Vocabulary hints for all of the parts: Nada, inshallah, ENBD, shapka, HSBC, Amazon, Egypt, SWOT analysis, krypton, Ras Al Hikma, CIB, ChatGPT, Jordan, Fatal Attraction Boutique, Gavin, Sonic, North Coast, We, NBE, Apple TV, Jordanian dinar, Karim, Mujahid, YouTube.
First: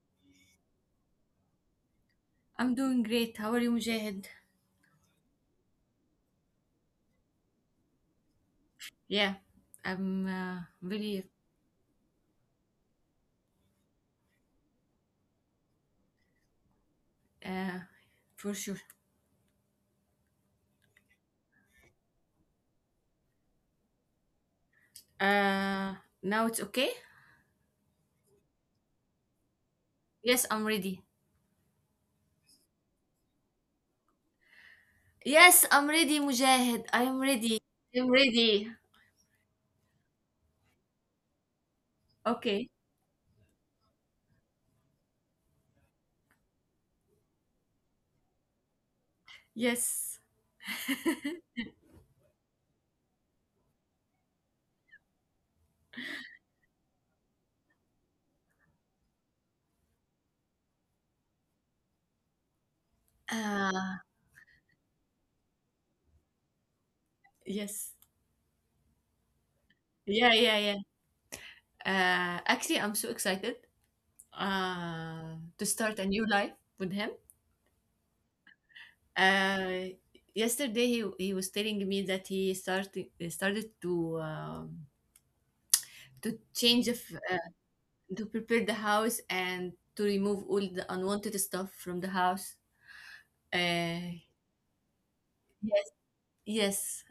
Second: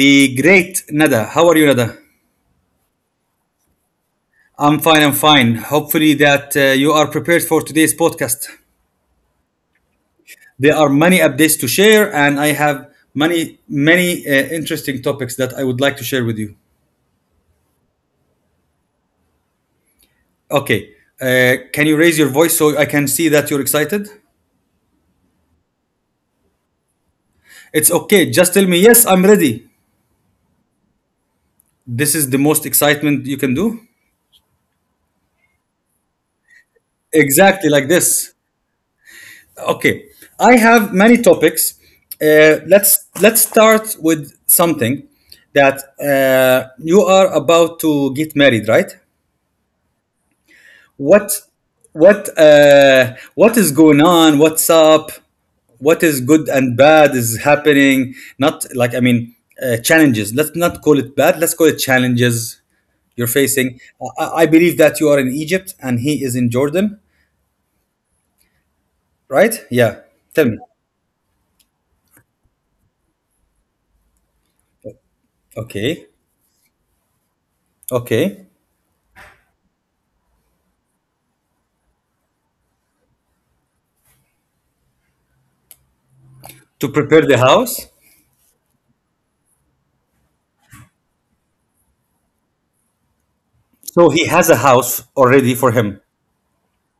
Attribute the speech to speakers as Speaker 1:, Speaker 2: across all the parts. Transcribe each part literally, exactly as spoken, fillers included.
Speaker 1: the great Nada. How are you, Nada?
Speaker 2: I'm doing great. How are you, Mujahid?
Speaker 1: I'm fine. I'm fine. Hopefully, that uh, you are prepared for today's podcast.
Speaker 2: Yeah, I'm uh,
Speaker 1: There are many
Speaker 2: really
Speaker 1: updates to share, and I have many, many uh, interesting topics that I would like to share with you.
Speaker 2: uh, for sure.
Speaker 1: Okay. Uh, can you raise your voice so I can see that you're excited?
Speaker 2: Uh, Now it's okay?
Speaker 1: It's okay. Just tell me, yes, I'm ready.
Speaker 2: Yes, I'm ready.
Speaker 1: This is the most excitement you can do.
Speaker 2: Yes, I'm ready, Mujahid. I am ready.
Speaker 1: Exactly like
Speaker 2: I'm
Speaker 1: this.
Speaker 2: ready.
Speaker 1: Okay, I have many topics.
Speaker 2: Okay.
Speaker 1: Uh, let's let's start with something that uh, you are about to get married, right?
Speaker 2: Yes.
Speaker 1: What what uh, what is going on? What's up? What is good and bad is happening? Not like I mean uh, challenges. Let's not call it bad. Let's call it challenges you're facing.
Speaker 2: Uh,
Speaker 1: I, I believe that you are in Egypt and he is in Jordan,
Speaker 2: yes.
Speaker 1: right? Yeah.
Speaker 2: Yeah, yeah,
Speaker 1: Tell me.
Speaker 2: yeah. Uh, actually, I'm so excited uh, to start a
Speaker 1: Okay.
Speaker 2: new life with him.
Speaker 1: Okay.
Speaker 2: Uh, Yesterday, he, he was telling me that he started started to um, to change of,
Speaker 1: To prepare the
Speaker 2: uh,
Speaker 1: house.
Speaker 2: to prepare the house and to remove all the unwanted stuff from the house. Uh,
Speaker 1: So he has a house already for
Speaker 2: yes,
Speaker 1: him.
Speaker 2: yes,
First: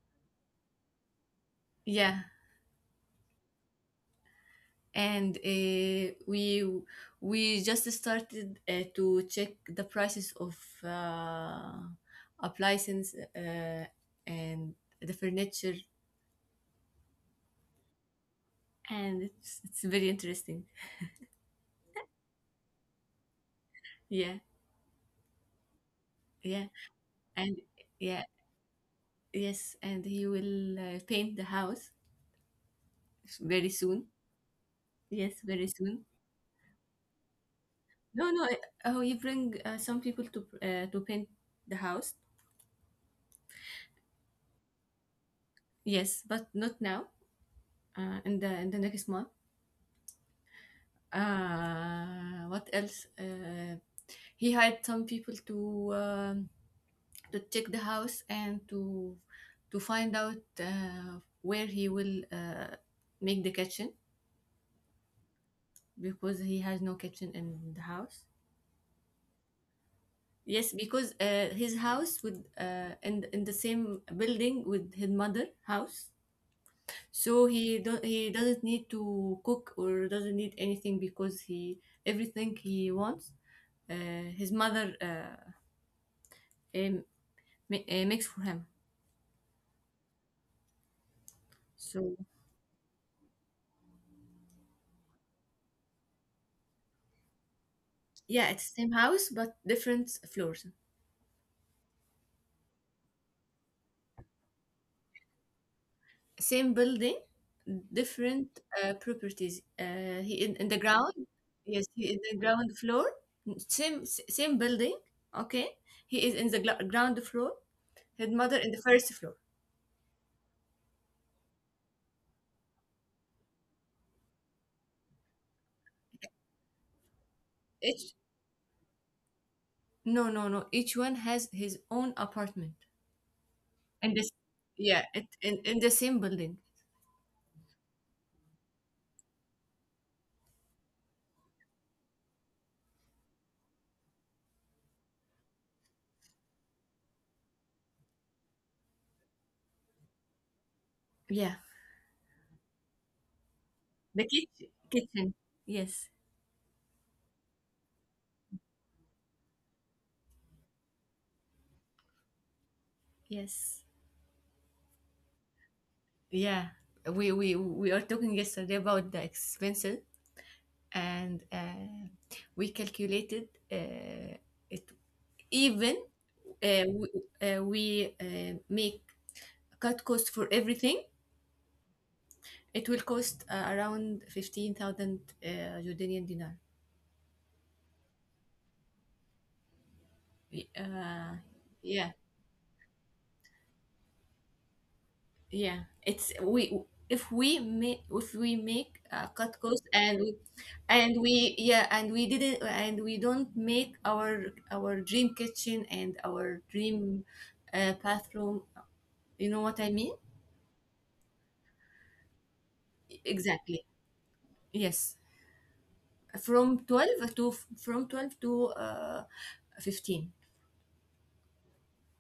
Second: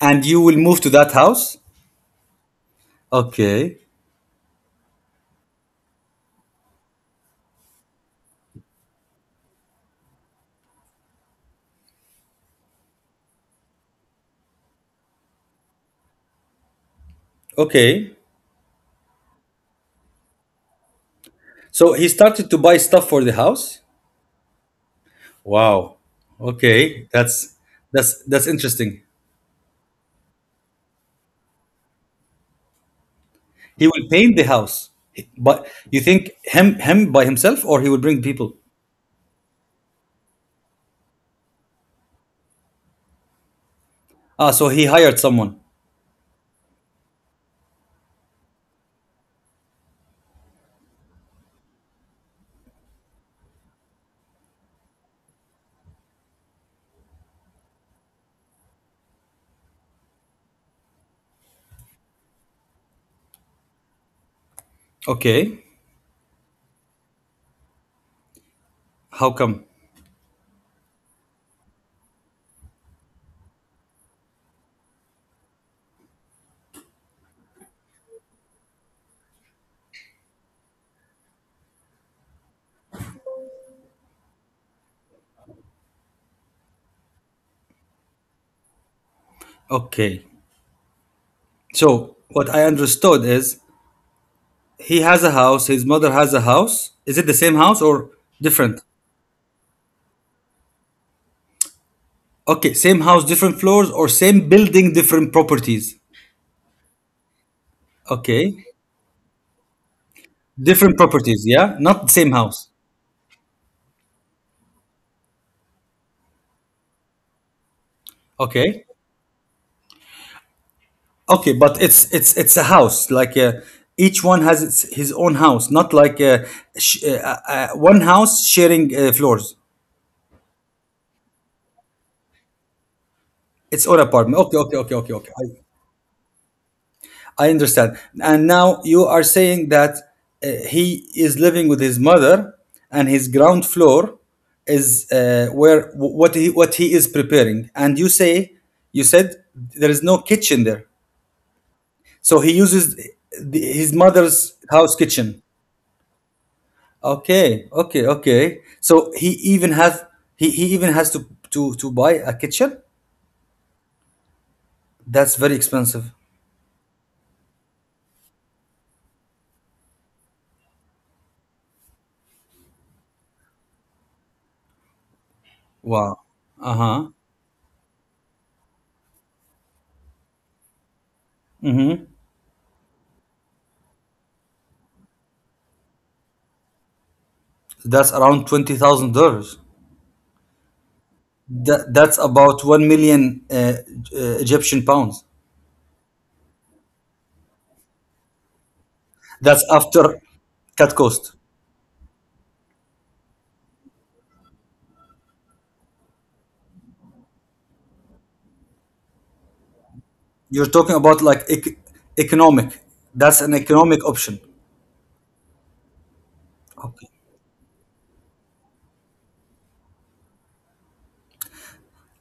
Speaker 1: And you will move to that house?
Speaker 2: yeah.
Speaker 1: Okay.
Speaker 2: And uh, we we just started uh, to check the prices of uh, appliances, uh, and the furniture,
Speaker 1: Okay.
Speaker 2: and it's it's very interesting.
Speaker 1: So he started to buy stuff for the house?
Speaker 2: Yeah,
Speaker 1: Wow.
Speaker 2: yeah,
Speaker 1: Okay.
Speaker 2: and
Speaker 1: That's
Speaker 2: yeah,
Speaker 1: that's that's interesting.
Speaker 2: yes, and he will uh, paint the house very
Speaker 1: He
Speaker 2: soon.
Speaker 1: will paint the house.
Speaker 2: Yes, very
Speaker 1: But you
Speaker 2: soon.
Speaker 1: think him him by himself or he will bring
Speaker 2: No, no.
Speaker 1: people?
Speaker 2: I- Oh, you bring uh, some people to uh, to paint the house.
Speaker 1: Ah, so he hired someone.
Speaker 2: Yes, but not now. Uh, in the in the next month. Uh, what else? Uh, he hired some people to um, to check the house and to to find out uh, where he will uh, make the kitchen
Speaker 1: Okay.
Speaker 2: because he has no kitchen in the house.
Speaker 1: How come?
Speaker 2: Yes, because uh, his house with uh, in in the same building with his mother house, so he do- he doesn't need to cook or doesn't need anything because he, everything he wants, uh, his mother, uh, um, ma- uh, makes for him.
Speaker 1: Okay.
Speaker 2: So
Speaker 1: So what I understood is he has a house, his mother has a house. Is it the same house or
Speaker 2: yeah, it's
Speaker 1: different?
Speaker 2: same house but different floors.
Speaker 1: Okay, same house, different floors, or same building, different properties.
Speaker 2: Same building, different
Speaker 1: Okay,
Speaker 2: uh, properties. Uh, he in, in the
Speaker 1: different
Speaker 2: ground,
Speaker 1: properties. Yeah,
Speaker 2: yes,
Speaker 1: not
Speaker 2: he
Speaker 1: the
Speaker 2: in the
Speaker 1: same house.
Speaker 2: ground floor, same s- same building. Okay. He is in the gla- ground floor, his mother in the
Speaker 1: Okay,
Speaker 2: first floor.
Speaker 1: okay, but it's it's it's a house. Like uh, each one has its his own house, not like uh, sh- uh, uh, uh, one
Speaker 2: Each
Speaker 1: house sharing uh, floors.
Speaker 2: No, no, no. Each one has his own apartment.
Speaker 1: It's own
Speaker 2: And this,
Speaker 1: apartment. Okay, okay, okay,
Speaker 2: yeah,
Speaker 1: okay,
Speaker 2: it,
Speaker 1: okay.
Speaker 2: in, in the same building.
Speaker 1: I understand. And now you are saying that uh, he is living with his mother, and his ground floor is uh, where w- what he what he is preparing. And you say you said there is no kitchen there,
Speaker 2: Yeah.
Speaker 1: so he uses the, his
Speaker 2: The
Speaker 1: mother's
Speaker 2: kitchen.
Speaker 1: house
Speaker 2: Kitchen.
Speaker 1: kitchen.
Speaker 2: Yes.
Speaker 1: Okay, okay, okay. So he even has he, he even has to to to buy a kitchen.
Speaker 2: Yes.
Speaker 1: That's very expensive.
Speaker 2: Yeah. We, we, we are talking yesterday about the expenses and uh, we calculated uh, it, even
Speaker 1: Wow. Uh
Speaker 2: uh,
Speaker 1: huh.
Speaker 2: we, uh, we uh, make cut cost for everything.
Speaker 1: Mm-hmm.
Speaker 2: It will cost uh, around fifteen thousand uh, Jordanian dinar.
Speaker 1: That's around twenty thousand dollars.
Speaker 2: Y- Uh,
Speaker 1: That,
Speaker 2: yeah.
Speaker 1: that's about one million uh, uh, Egyptian pounds.
Speaker 2: Yeah, it's, we, if we make if we make uh, cut
Speaker 1: That's
Speaker 2: costs and
Speaker 1: after
Speaker 2: we,
Speaker 1: cut
Speaker 2: and
Speaker 1: cost.
Speaker 2: we, yeah, and we didn't, and we don't make our our dream kitchen and our dream, uh, bathroom. You know what I mean?
Speaker 1: You're talking about like ec- economic. That's an
Speaker 2: Exactly.
Speaker 1: economic option.
Speaker 2: Yes, from
Speaker 1: Okay.
Speaker 2: twelve to from twelve to uh, fifteen.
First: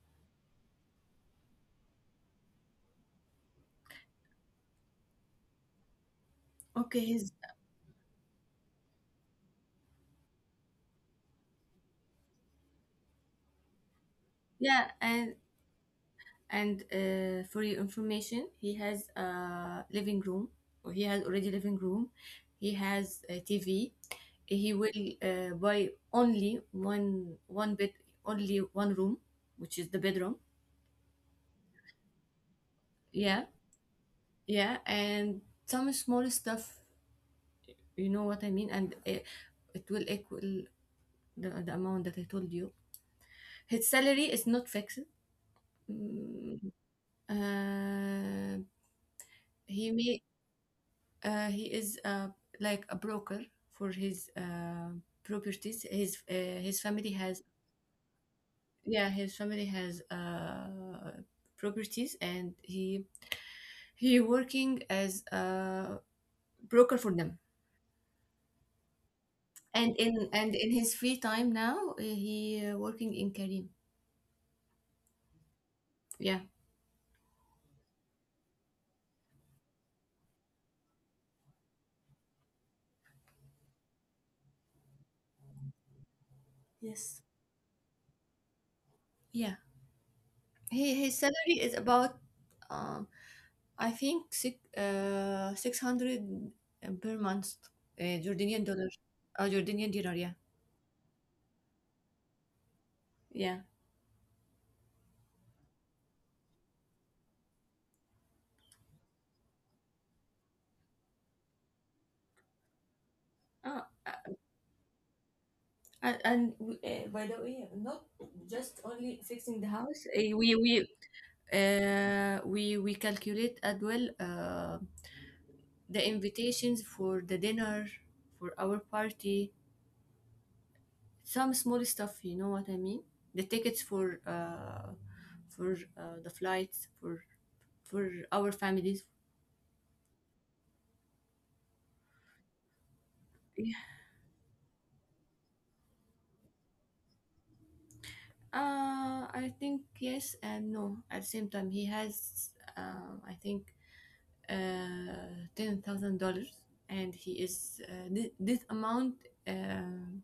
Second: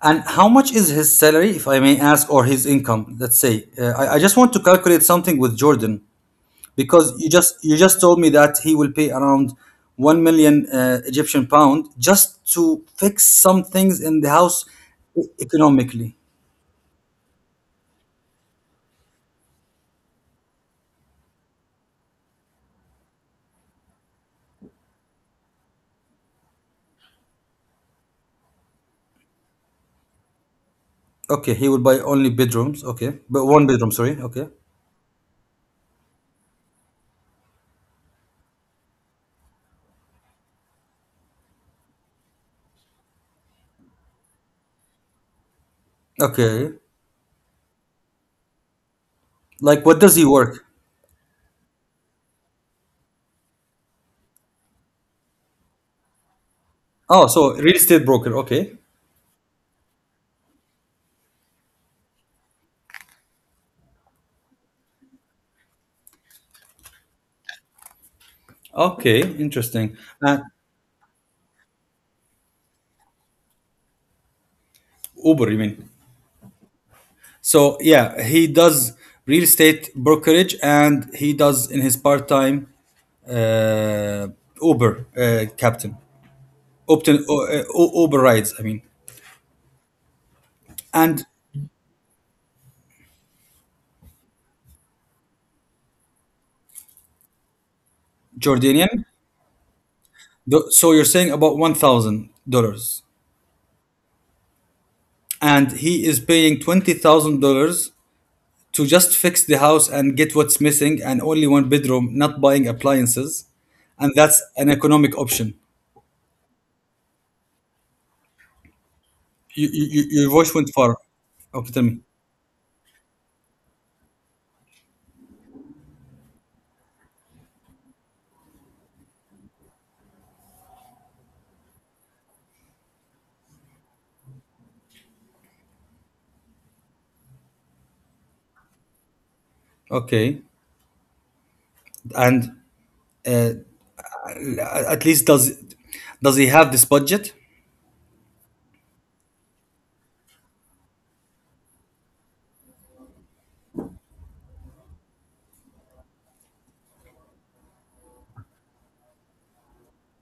Speaker 1: And how much is his salary, if I may ask, or his income? Let's say uh, I, I just want to calculate something with Jordan
Speaker 2: Okay.
Speaker 1: because you
Speaker 2: his-
Speaker 1: just you just told me that he will pay around one million uh, Egyptian pound just to fix some things in the house
Speaker 2: Yeah,
Speaker 1: e-
Speaker 2: and
Speaker 1: economically.
Speaker 2: And uh, for your information, he has a living room, or he has already living room. He has a T V. He will uh, buy only one one bed, only one room, which is the bedroom.
Speaker 1: Okay, he would buy only bedrooms. Okay,
Speaker 2: Yeah,
Speaker 1: but one bedroom. Sorry. Okay.
Speaker 2: yeah, and some small stuff. You know what I mean? And uh, it will equal the, the amount that I told you. His salary is not fixed. Mm.
Speaker 1: Okay.
Speaker 2: uh,
Speaker 1: Like,
Speaker 2: he
Speaker 1: what does
Speaker 2: may
Speaker 1: he work?
Speaker 2: Uh, he is uh, like a broker for his uh, properties. His uh, his family
Speaker 1: Oh,
Speaker 2: has,
Speaker 1: so real estate broker. Okay.
Speaker 2: yeah, his family has uh, properties, and he he working as a broker for them.
Speaker 1: Okay.
Speaker 2: And
Speaker 1: Interesting.
Speaker 2: in
Speaker 1: Uh,
Speaker 2: and in his free time now uh, he uh, working in Karim.
Speaker 1: Uber, you mean?
Speaker 2: Yeah.
Speaker 1: So yeah, he does real estate brokerage, and he does in his part time uh, Uber uh, captain,
Speaker 2: Yes.
Speaker 1: Upton, uh, uh, U- Uber rides. I mean,
Speaker 2: Yeah. He, his
Speaker 1: and
Speaker 2: salary is about, um, I think six uh, six hundred per month, uh, Jordanian dollar,
Speaker 1: Jordanian.
Speaker 2: uh, Jordanian dinar. Yeah,
Speaker 1: Th- So you're saying about one thousand dollars,
Speaker 2: yeah.
Speaker 1: and he is paying twenty thousand dollars to just fix the house and get what's missing and only one bedroom, not buying appliances.
Speaker 2: Oh,
Speaker 1: And
Speaker 2: uh,
Speaker 1: that's an economic option.
Speaker 2: and, and we, uh, by the way, not just only fixing the
Speaker 1: You, you,
Speaker 2: house.
Speaker 1: you- your
Speaker 2: Uh,
Speaker 1: voice
Speaker 2: we
Speaker 1: went
Speaker 2: we
Speaker 1: far. Okay, tell me.
Speaker 2: uh, we we calculate as well uh, the invitations for the dinner, for our party, some small stuff, you know what I mean, the tickets for uh for uh, the flights for for our families.
Speaker 1: Okay. And uh,
Speaker 2: Yeah.
Speaker 1: a- at least does does he have this budget?
Speaker 2: uh I think yes and no. At the same time, he has, um I think uh ten thousand dollars, and he is, uh, th- this amount, um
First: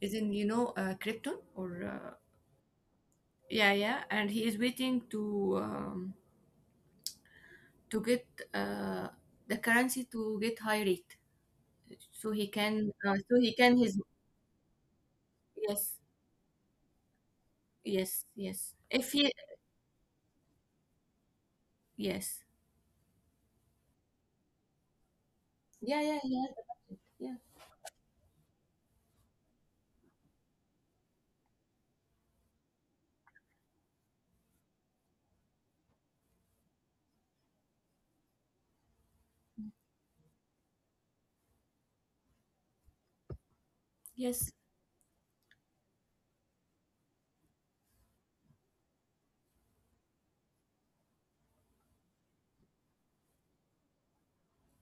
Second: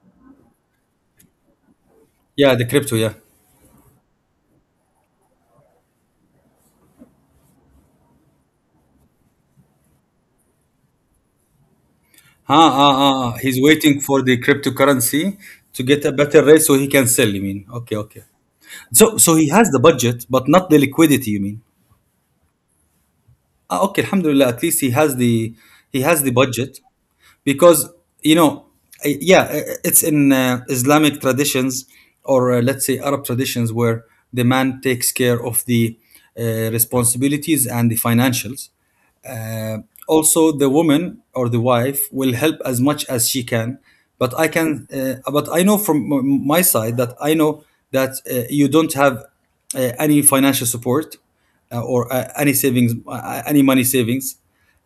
Speaker 2: is in, you know, uh, krypton, or, uh,
Speaker 1: Yeah, the crypto, yeah.
Speaker 2: yeah, yeah, and he is waiting to um, to get uh, the currency to get high rate, so he can,
Speaker 1: Ah, ah,
Speaker 2: uh,
Speaker 1: ah.
Speaker 2: so
Speaker 1: ah.
Speaker 2: he
Speaker 1: He's
Speaker 2: can his,
Speaker 1: waiting for the cryptocurrency to
Speaker 2: yes,
Speaker 1: get a better rate so he can sell, you mean? Okay,
Speaker 2: yes,
Speaker 1: okay.
Speaker 2: yes, if
Speaker 1: So
Speaker 2: he,
Speaker 1: so he has the budget, but not the liquidity, you mean?
Speaker 2: yes,
Speaker 1: Ah, okay, Alhamdulillah. At least he has the
Speaker 2: yeah,
Speaker 1: he
Speaker 2: yeah,
Speaker 1: has the
Speaker 2: yeah,
Speaker 1: budget
Speaker 2: yeah,
Speaker 1: because you know, I- yeah, i- it's in uh, Islamic traditions or uh, let's say Arab traditions where the man takes care of the uh, responsibilities and the financials. Uh, Also, the woman or the wife will help as much as she can. But I
Speaker 2: yes.
Speaker 1: can, uh, but I know from m- my side that I know that uh, you don't have uh, any financial support uh, or uh, any savings, uh, any money savings.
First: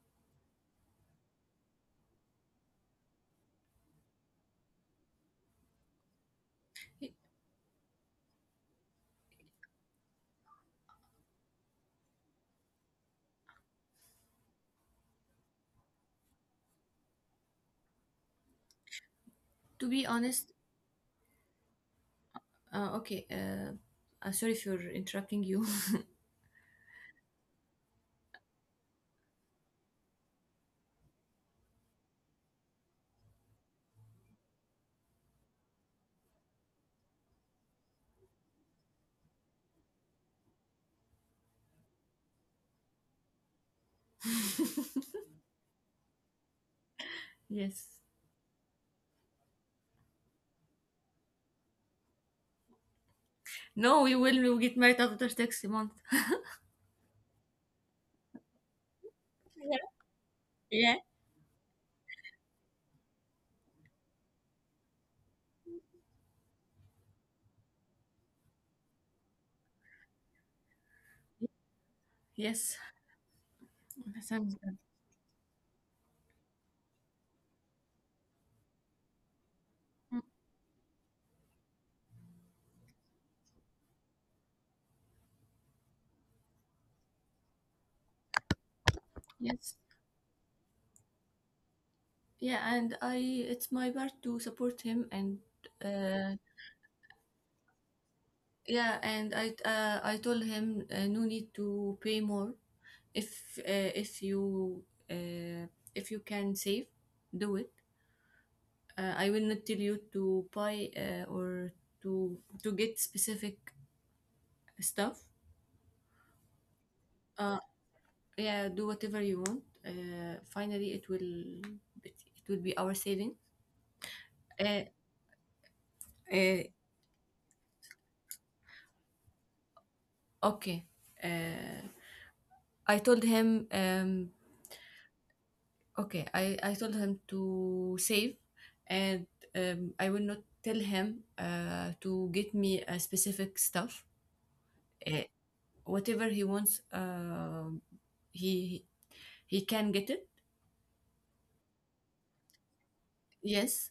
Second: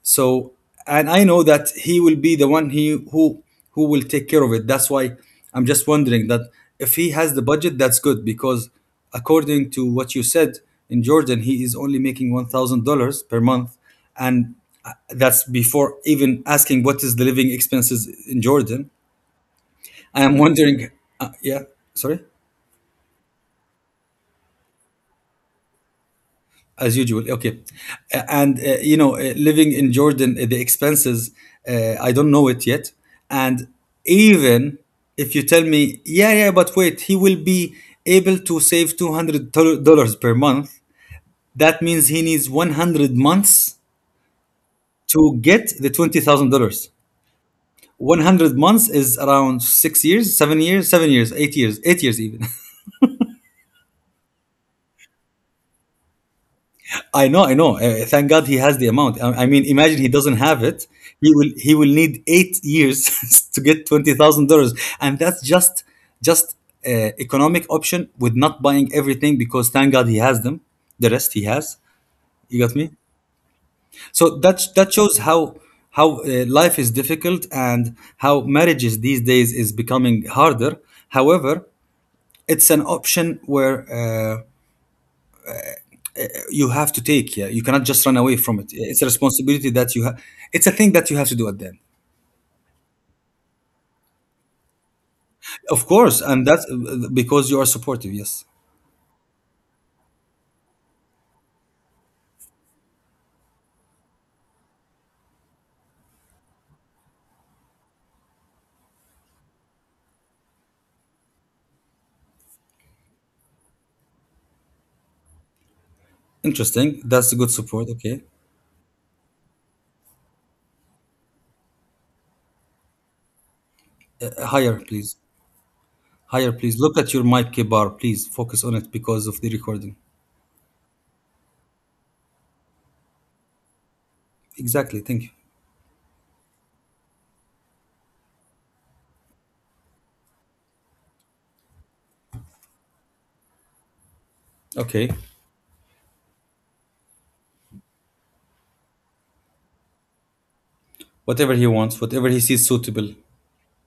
Speaker 1: So, and I know that he will be the one he who who will take care of it. That's why I'm just wondering that if
Speaker 2: He-
Speaker 1: he has the budget, that's good because according to what you said in Jordan, he is only making one thousand dollars per month, and uh, that's before even asking what is the living expenses in Jordan.
Speaker 2: to be
Speaker 1: I am
Speaker 2: honest,
Speaker 1: wondering, uh, yeah, sorry.
Speaker 2: uh, okay uh, uh sorry for interrupting you.
Speaker 1: As usual, okay. Uh, and uh, you know uh, living in Jordan uh, the expenses uh, I don't know it yet, and even if you tell me yeah yeah but wait, he will be able to save two hundred dollars per month. That means he needs one hundred months to get the twenty thousand dollars.
Speaker 2: Yes.
Speaker 1: one hundred months is around six years, seven years, seven years eight years, eight years even.
Speaker 2: No, we will, we will get married after next month.
Speaker 1: I know, I know. Uh, thank God he has the amount. I, I mean,
Speaker 2: Yeah,
Speaker 1: imagine he doesn't have
Speaker 2: yeah.
Speaker 1: it. He will he will need eight years to get twenty thousand dollars, and that's just just uh, economic option with not buying everything because thank God he has them. The rest he has. You
Speaker 2: Yes,
Speaker 1: got me.
Speaker 2: that
Speaker 1: So
Speaker 2: sounds
Speaker 1: that
Speaker 2: good.
Speaker 1: that shows how how uh, life is difficult and how marriages these days is becoming harder. However, it's an option where. Uh, you have to take, yeah, you cannot just run away from it. It's a
Speaker 2: Yes,
Speaker 1: responsibility that you have. It's a thing that you have to do at the end.
Speaker 2: yeah, and I it's my part to support him and,
Speaker 1: Of course,
Speaker 2: uh
Speaker 1: and that's because you are supportive, yes.
Speaker 2: yeah, and I, uh, I told him, uh, no need to pay more. If uh, if you, uh, if you can save, do it. Uh, I will not tell you to buy, uh, or to to get specific stuff.
Speaker 1: Interesting, that's a good
Speaker 2: Uh,
Speaker 1: support, okay.
Speaker 2: yeah, do whatever you want. Uh, finally, it will, it, it will be our saving.
Speaker 1: Higher,
Speaker 2: Uh,
Speaker 1: please. Higher,
Speaker 2: uh,
Speaker 1: please. Look at your mic bar, please focus on it because of the recording.
Speaker 2: okay. Uh, I told him. Um,
Speaker 1: Exactly, thank you.
Speaker 2: Okay, I, I told him to save, and um, I will not tell him uh, to get me a specific stuff.
Speaker 1: Okay.
Speaker 2: Uh, Whatever he wants, um he he can get it.
Speaker 1: Whatever he wants, whatever he sees suitable,
Speaker 2: Yes.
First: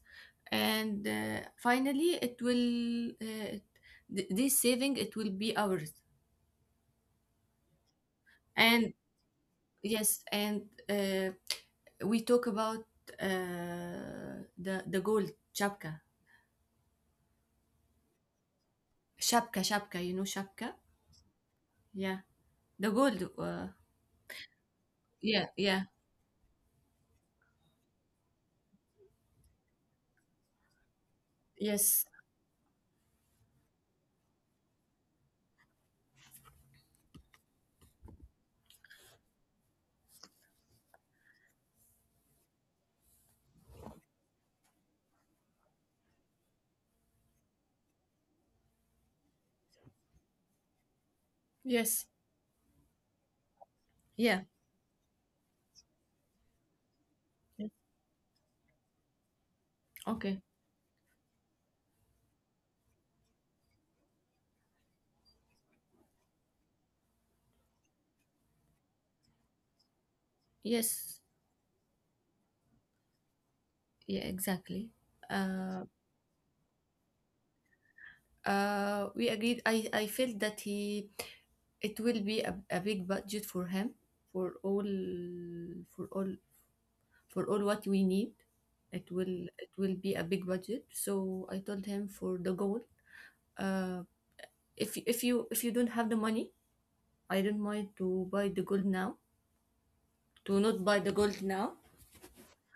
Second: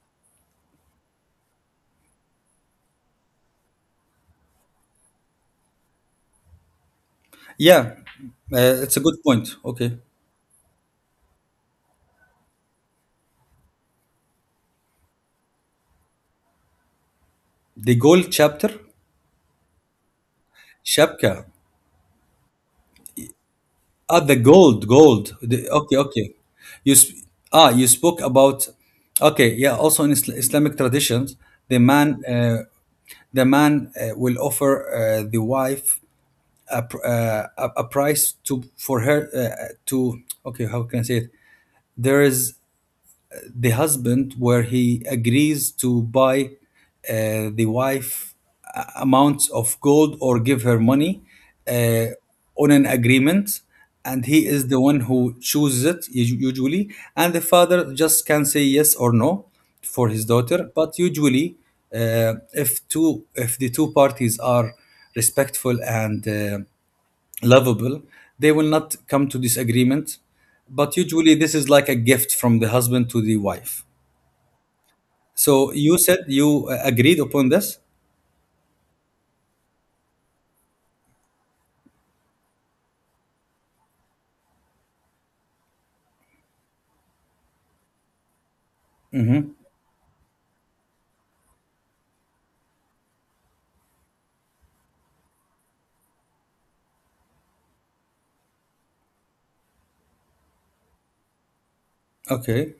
Speaker 2: And uh, finally, it will, uh, th- this saving, it will be ours.
Speaker 1: yeah. Uh,
Speaker 2: And
Speaker 1: it's a good point, okay.
Speaker 2: yes, and uh, we talk about uh, the the gold chapka,
Speaker 1: The goal chapter.
Speaker 2: shapka, shapka. You know shapka?
Speaker 1: Shapka.
Speaker 2: Yeah. The gold. Uh,
Speaker 1: Ah, the gold, gold.
Speaker 2: yeah,
Speaker 1: The,
Speaker 2: yeah,
Speaker 1: okay, okay. You sp- ah, you spoke about okay, yeah. Also in Isl- Islamic traditions, the
Speaker 2: yes,
Speaker 1: man uh, the man uh, will offer uh, the wife a, pr- uh, a a price to for her uh, to okay. How can I say it? There is the husband where he agrees to buy uh, the wife a- amounts of gold or give her money
Speaker 2: yes,
Speaker 1: uh, on an agreement, and
Speaker 2: yeah,
Speaker 1: he is the one who chooses it us- usually, and the
Speaker 2: yeah.
Speaker 1: father just can say yes or no for his
Speaker 2: Okay.
Speaker 1: daughter. But usually uh, if two if the two parties are respectful and uh, lovable, they will not come to this agreement. But
Speaker 2: Yes.
Speaker 1: usually this is like a gift from the husband to the wife.
Speaker 2: Yeah. Exactly.
Speaker 1: So
Speaker 2: Uh.
Speaker 1: you said you uh, agreed upon this?
Speaker 2: Uh. We agreed. I. I felt that he, it will be a, a big budget for him, for all for all for all what we need. It will, it will be a big budget. So I told him, for the gold, Uh. if, if you if you don't have the money, I don't mind to buy the gold now. To not buy the gold now,
Speaker 1: Okay.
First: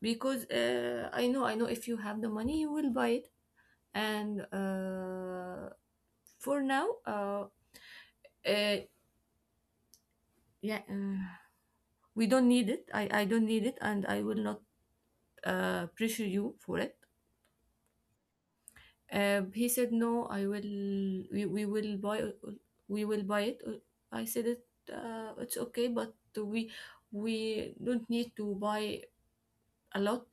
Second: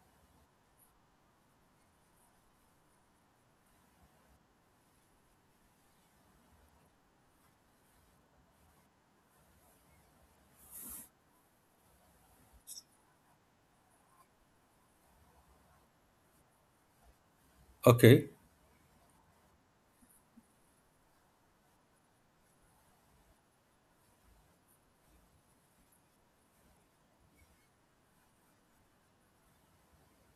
Speaker 2: because uh, I know, I know if you have the money, you will buy it, and uh, for now uh, uh, yeah uh, we don't need it. I, I don't need it, and I will not uh, pressure you for it.
Speaker 1: Okay.
Speaker 2: Uh, he said no, I will, we, we will buy, we will buy it. I said it, uh, it's okay, but we we don't need to buy a lot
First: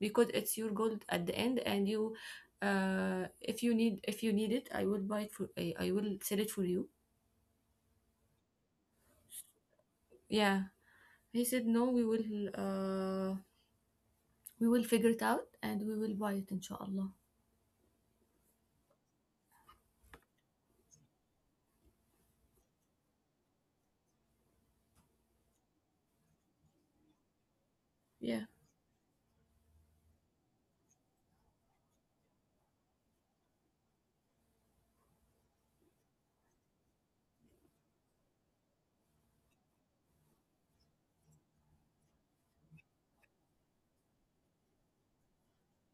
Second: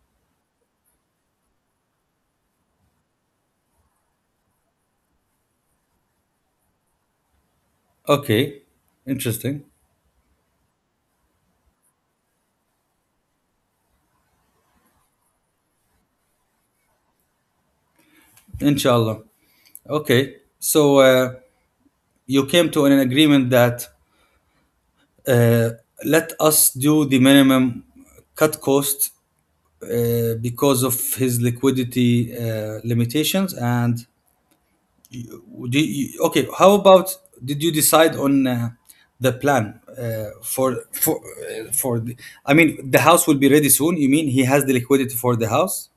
Speaker 2: because it's your goal at the end, and you, uh if you need if you need it, I will buy it for, i, I will sell it for you.
Speaker 1: Okay. Interesting.
Speaker 2: Yeah, he said no, we will, uh we will figure it out, and we will buy it, inshallah.
Speaker 1: Inshallah. Okay. So uh, you came to an agreement that uh, let us do the minimum,
Speaker 2: Yeah.
Speaker 1: cut cost, uh, because of his liquidity uh, limitations. And you, do you- okay, how about, did you decide on uh, the plan uh, for for uh, for the, I mean the house will be ready soon? You mean he has the liquidity for the house?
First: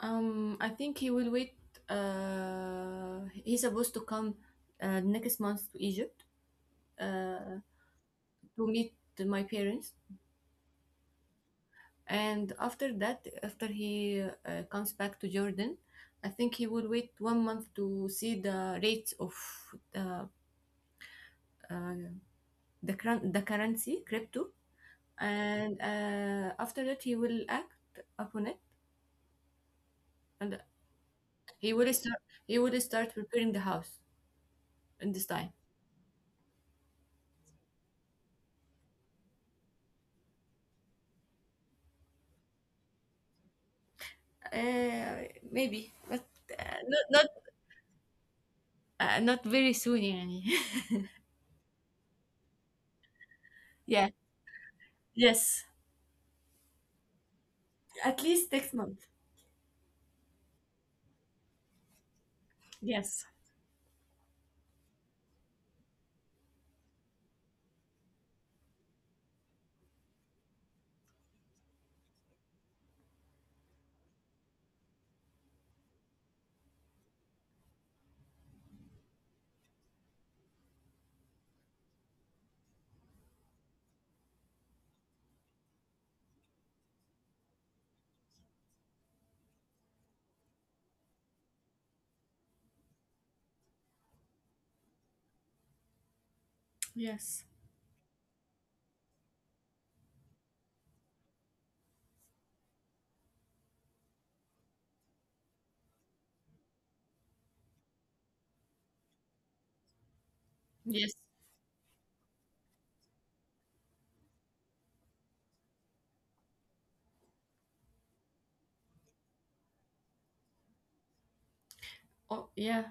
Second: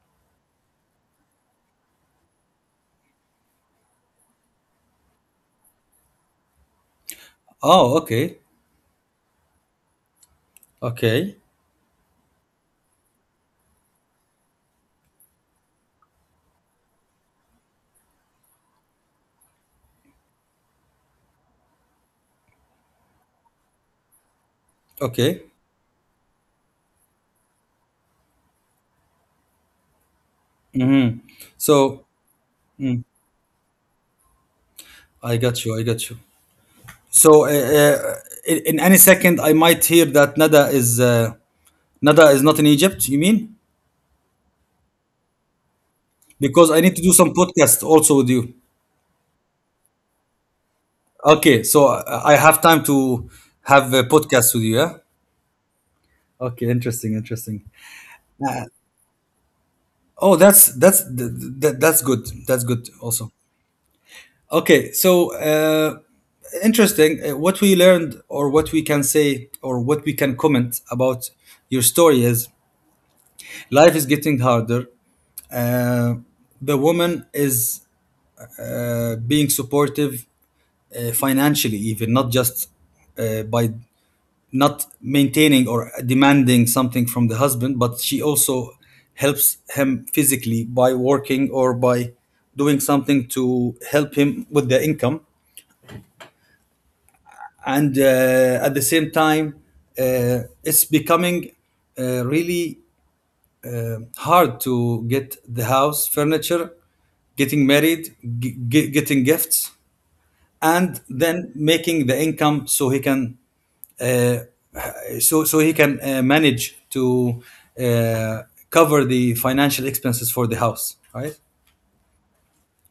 Speaker 2: um I think he will wait. Uh he's supposed to come uh, next month to Egypt, uh
Speaker 1: Oh, okay.
Speaker 2: to meet my parents.
Speaker 1: Okay,
Speaker 2: And after that, after he uh, comes back to Jordan, I think he will wait one month to see the rates of the, uh, the, current the currency, crypto,
Speaker 1: okay.
Speaker 2: and uh, after that, he will act upon it, and
Speaker 1: Hmm.
Speaker 2: he will
Speaker 1: So
Speaker 2: start he will start preparing the house in this
Speaker 1: I
Speaker 2: time.
Speaker 1: got you, I got you. So uh, uh, in, in any second I might hear that Nada is uh, Nada is not in Egypt, you mean,
Speaker 2: Uh, maybe, but
Speaker 1: because
Speaker 2: uh,
Speaker 1: I need to
Speaker 2: not
Speaker 1: do
Speaker 2: not
Speaker 1: some podcast also with you.
Speaker 2: uh, not very soon, يعني.
Speaker 1: Okay, so i I have time to have a
Speaker 2: Yeah.
Speaker 1: podcast with you, yeah.
Speaker 2: Yes.
Speaker 1: Okay, interesting, interesting.
Speaker 2: At least next month.
Speaker 1: Oh, that's that's th- th- that's good. That's good
Speaker 2: Yes.
Speaker 1: also. Okay, so uh, interesting. Uh, What we learned, or what we can say, or what we can comment about your story is life is getting harder. Uh, the woman is uh, being supportive uh, financially, even not just uh, by not maintaining or demanding something from the husband, but she also helps him physically by working or by doing something to help him with the income.
Speaker 2: Yes.
Speaker 1: And uh, at the same time, uh, it's becoming uh, really uh, hard to get the house furniture, getting married, g- g- getting gifts, and
Speaker 2: Yes.
Speaker 1: then making the income so he can uh, so so he can uh, manage to uh, cover the financial expenses for the house, right?
Speaker 2: Oh yeah.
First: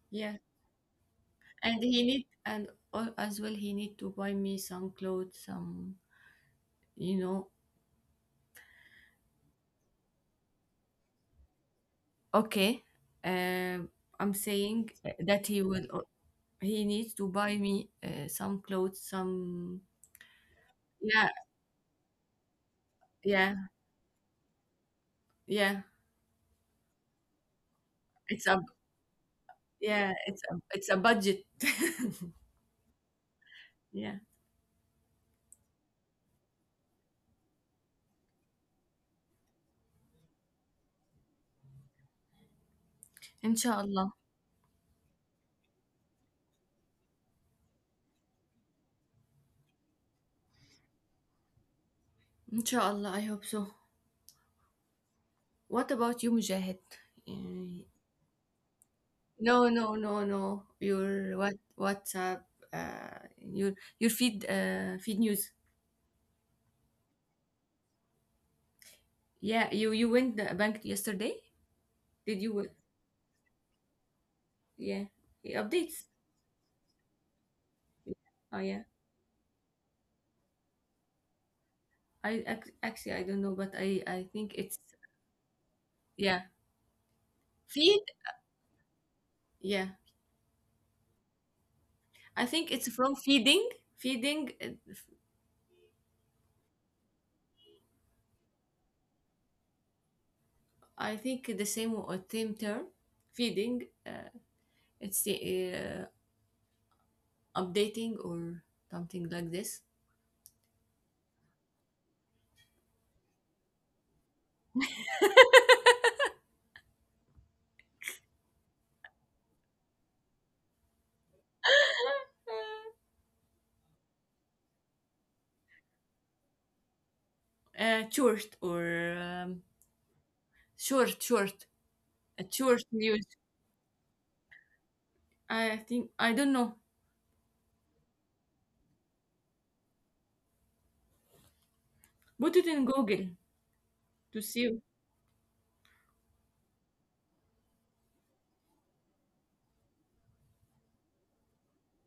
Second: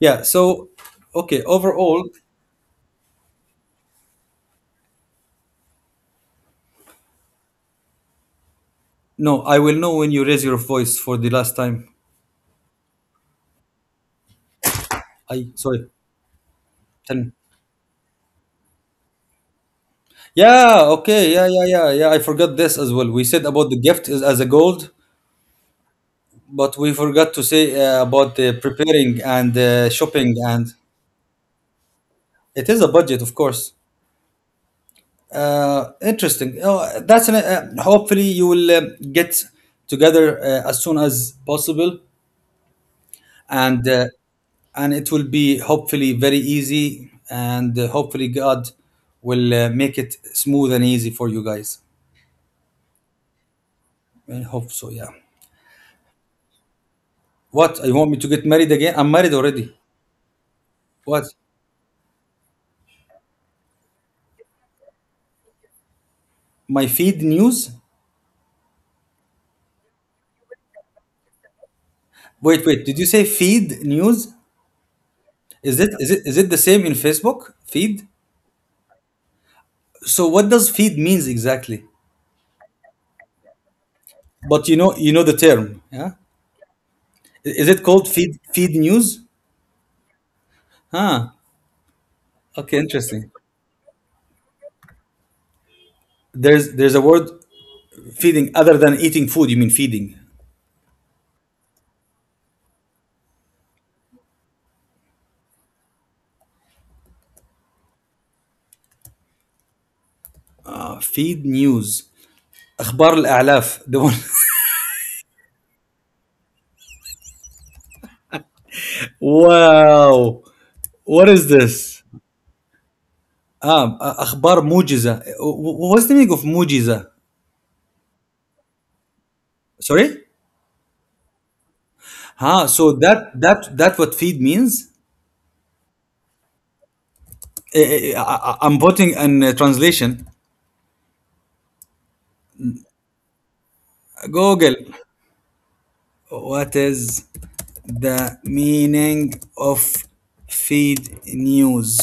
Speaker 1: Yeah,
Speaker 2: Yeah.
Speaker 1: so okay,
Speaker 2: and he
Speaker 1: overall,
Speaker 2: need and al- as well, he need to buy me some clothes, some, you know.
Speaker 1: no, I will know when you raise your voice for the last time.
Speaker 2: Okay. um I'm saying that
Speaker 1: I
Speaker 2: he will,
Speaker 1: sorry,
Speaker 2: uh, he needs
Speaker 1: tell
Speaker 2: to
Speaker 1: me,
Speaker 2: buy me uh, some clothes, some.
Speaker 1: yeah,
Speaker 2: Yeah,
Speaker 1: okay, yeah yeah yeah yeah I forgot this as well. We said
Speaker 2: yeah,
Speaker 1: about the gift is as a gold,
Speaker 2: yeah
Speaker 1: but we forgot to say uh, about
Speaker 2: it's
Speaker 1: the
Speaker 2: a
Speaker 1: preparing and uh,
Speaker 2: yeah,
Speaker 1: shopping.
Speaker 2: it's a,
Speaker 1: And
Speaker 2: it's a budget.
Speaker 1: it is a budget, of course.
Speaker 2: Yeah.
Speaker 1: Uh, interesting. Oh, that's an, uh, hopefully you will uh, get together uh, as soon as possible, and uh,
Speaker 2: Inshallah.
Speaker 1: and it will be hopefully very easy, and uh, hopefully God will uh, make it smooth and easy for you guys.
Speaker 2: Inshallah, I hope so.
Speaker 1: I hope so. Yeah.
Speaker 2: What about you, Mujahid?
Speaker 1: What?
Speaker 2: Uh,
Speaker 1: You want me to get married again? I'm married
Speaker 2: no,
Speaker 1: already.
Speaker 2: no, no, no.
Speaker 1: What?
Speaker 2: Your, what, WhatsApp, uh your your feed, uh feed news.
Speaker 1: My feed news?
Speaker 2: Yeah, you you went the bank yesterday? Did you?
Speaker 1: Wait,
Speaker 2: w-
Speaker 1: wait. Did you say feed news?
Speaker 2: Yeah. Yeah,
Speaker 1: Is it
Speaker 2: updates.
Speaker 1: is it is it the same in Facebook? Feed?
Speaker 2: Oh yeah.
Speaker 1: So what does feed means exactly?
Speaker 2: I ac- actually, I don't know, but I I think
Speaker 1: But
Speaker 2: it's,
Speaker 1: you know, you know the term, yeah?
Speaker 2: yeah,
Speaker 1: I- Is it
Speaker 2: feed.
Speaker 1: called feed feed news?
Speaker 2: Yeah,
Speaker 1: Huh.
Speaker 2: I think
Speaker 1: Okay,
Speaker 2: it's from
Speaker 1: interesting.
Speaker 2: feeding. Feeding. uh,
Speaker 1: There's there's a word feeding other than eating food. You mean feeding?
Speaker 2: I think the same or same term. Feeding. Uh, it's the uh, updating or something like this.
Speaker 1: Uh, feed news. أخبار الأعلاف. The one. Wow. What is this? Ah, أخبار موجزة. Wh- wh- What's the meaning of موجزة?
Speaker 2: Uh, short or, um,
Speaker 1: Sorry?
Speaker 2: short, short, a
Speaker 1: Huh.
Speaker 2: short
Speaker 1: So
Speaker 2: news.
Speaker 1: that that that what feed means?
Speaker 2: I think I don't know.
Speaker 1: Eh, eh, eh, I, I- I'm putting an uh, translation.
Speaker 2: Put it in Google to
Speaker 1: Google.
Speaker 2: see.
Speaker 1: What is the meaning of feed news?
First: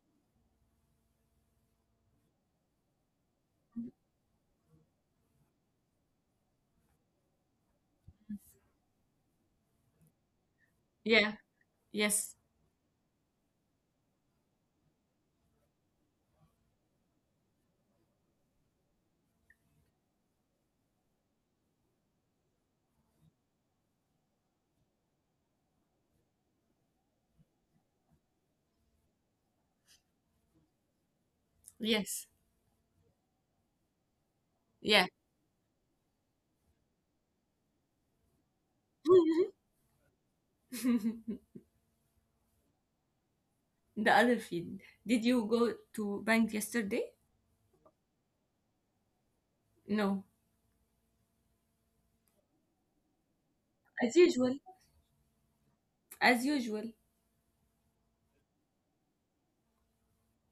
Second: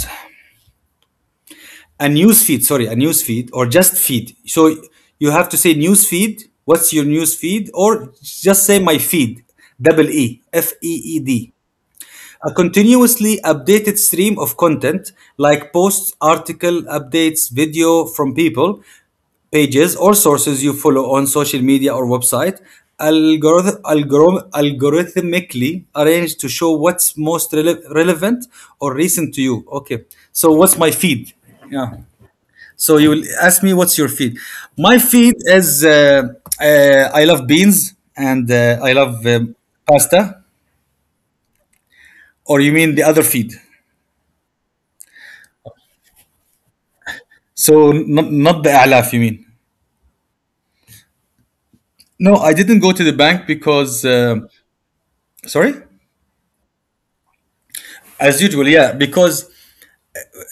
Speaker 1: A news feed, sorry, a news feed or just feed. So you have to say news feed. What's your news feed? Or just say my feed. Double E, F E E
Speaker 2: Yeah.
Speaker 1: D.
Speaker 2: Yes.
Speaker 1: A continuously updated stream of content like posts, article updates, video from people, pages or sources you follow on social media or website, algorith- algorithm algorithmically arranged to show what's most rele- relevant or recent to you. Okay, so what's my feed? Yeah.
Speaker 2: Yes.
Speaker 1: So you will ask me what's your feed. My
Speaker 2: Yeah.
Speaker 1: feed is uh, uh, I love beans and uh, I love um, pasta. Or you mean the other feed?
Speaker 2: The other field. Did you go to bank yesterday?
Speaker 1: So not not the Alaf, you mean?
Speaker 2: No.
Speaker 1: No, I didn't go to the bank because
Speaker 2: As
Speaker 1: uh,
Speaker 2: usual.
Speaker 1: sorry,
Speaker 2: As usual.
Speaker 1: as usual, yeah, because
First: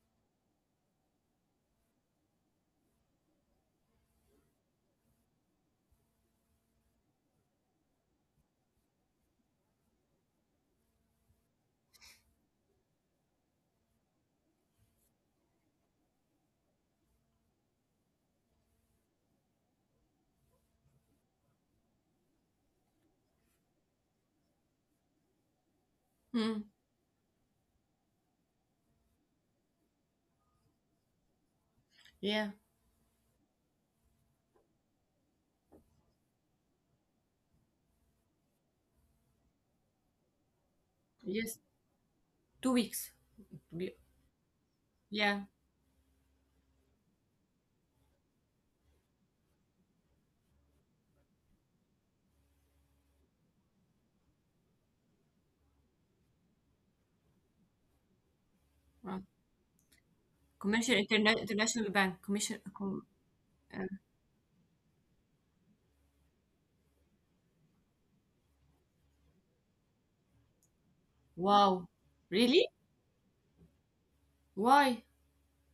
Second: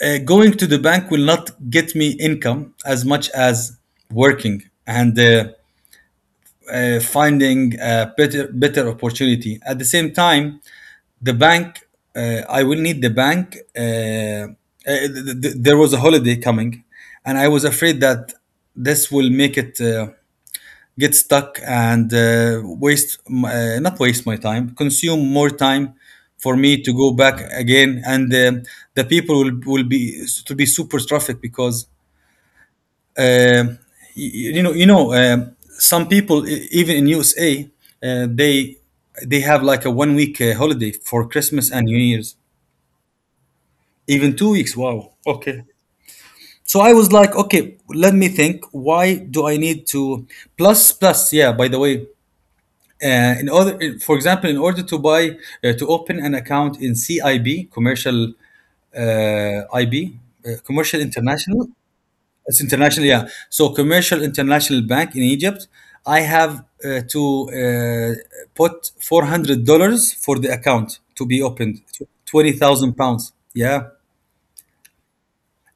Speaker 1: uh, going to the bank will not get me income as much as working and uh, uh, finding a better better opportunity. At the same time, the bank, uh, I will need the bank. Uh, uh, th- th- there was a holiday coming, and I was afraid that this will make it. Uh, get stuck and uh, waste m- uh, not waste my time, consume more time for
Speaker 2: Mm.
Speaker 1: me to go back again and uh, the people will, will be to be super traffic because
Speaker 2: Yeah.
Speaker 1: uh, you, you know you know uh, some people e- even in U S A uh, they they have like a one week uh, holiday for
Speaker 2: Yes.
Speaker 1: Christmas and New Year's,
Speaker 2: Two weeks. To be
Speaker 1: even two weeks, wow.
Speaker 2: Yeah.
Speaker 1: Okay, so I was like, okay, let me think. Why do I need to plus plus? Yeah. By the way, uh, in order for example in order to buy uh, to open an account in cib commercial
Speaker 2: Wow.
Speaker 1: uh, ib uh,
Speaker 2: Commercial
Speaker 1: commercial
Speaker 2: Interna-
Speaker 1: international,
Speaker 2: International Bank. Commission.
Speaker 1: it's international,
Speaker 2: com-
Speaker 1: yeah. So
Speaker 2: uh,
Speaker 1: commercial international bank in egypt, I have uh, to uh, put four hundred dollars for the account to be opened,
Speaker 2: wow. Really?
Speaker 1: twenty thousand pounds, yeah.
Speaker 2: Why?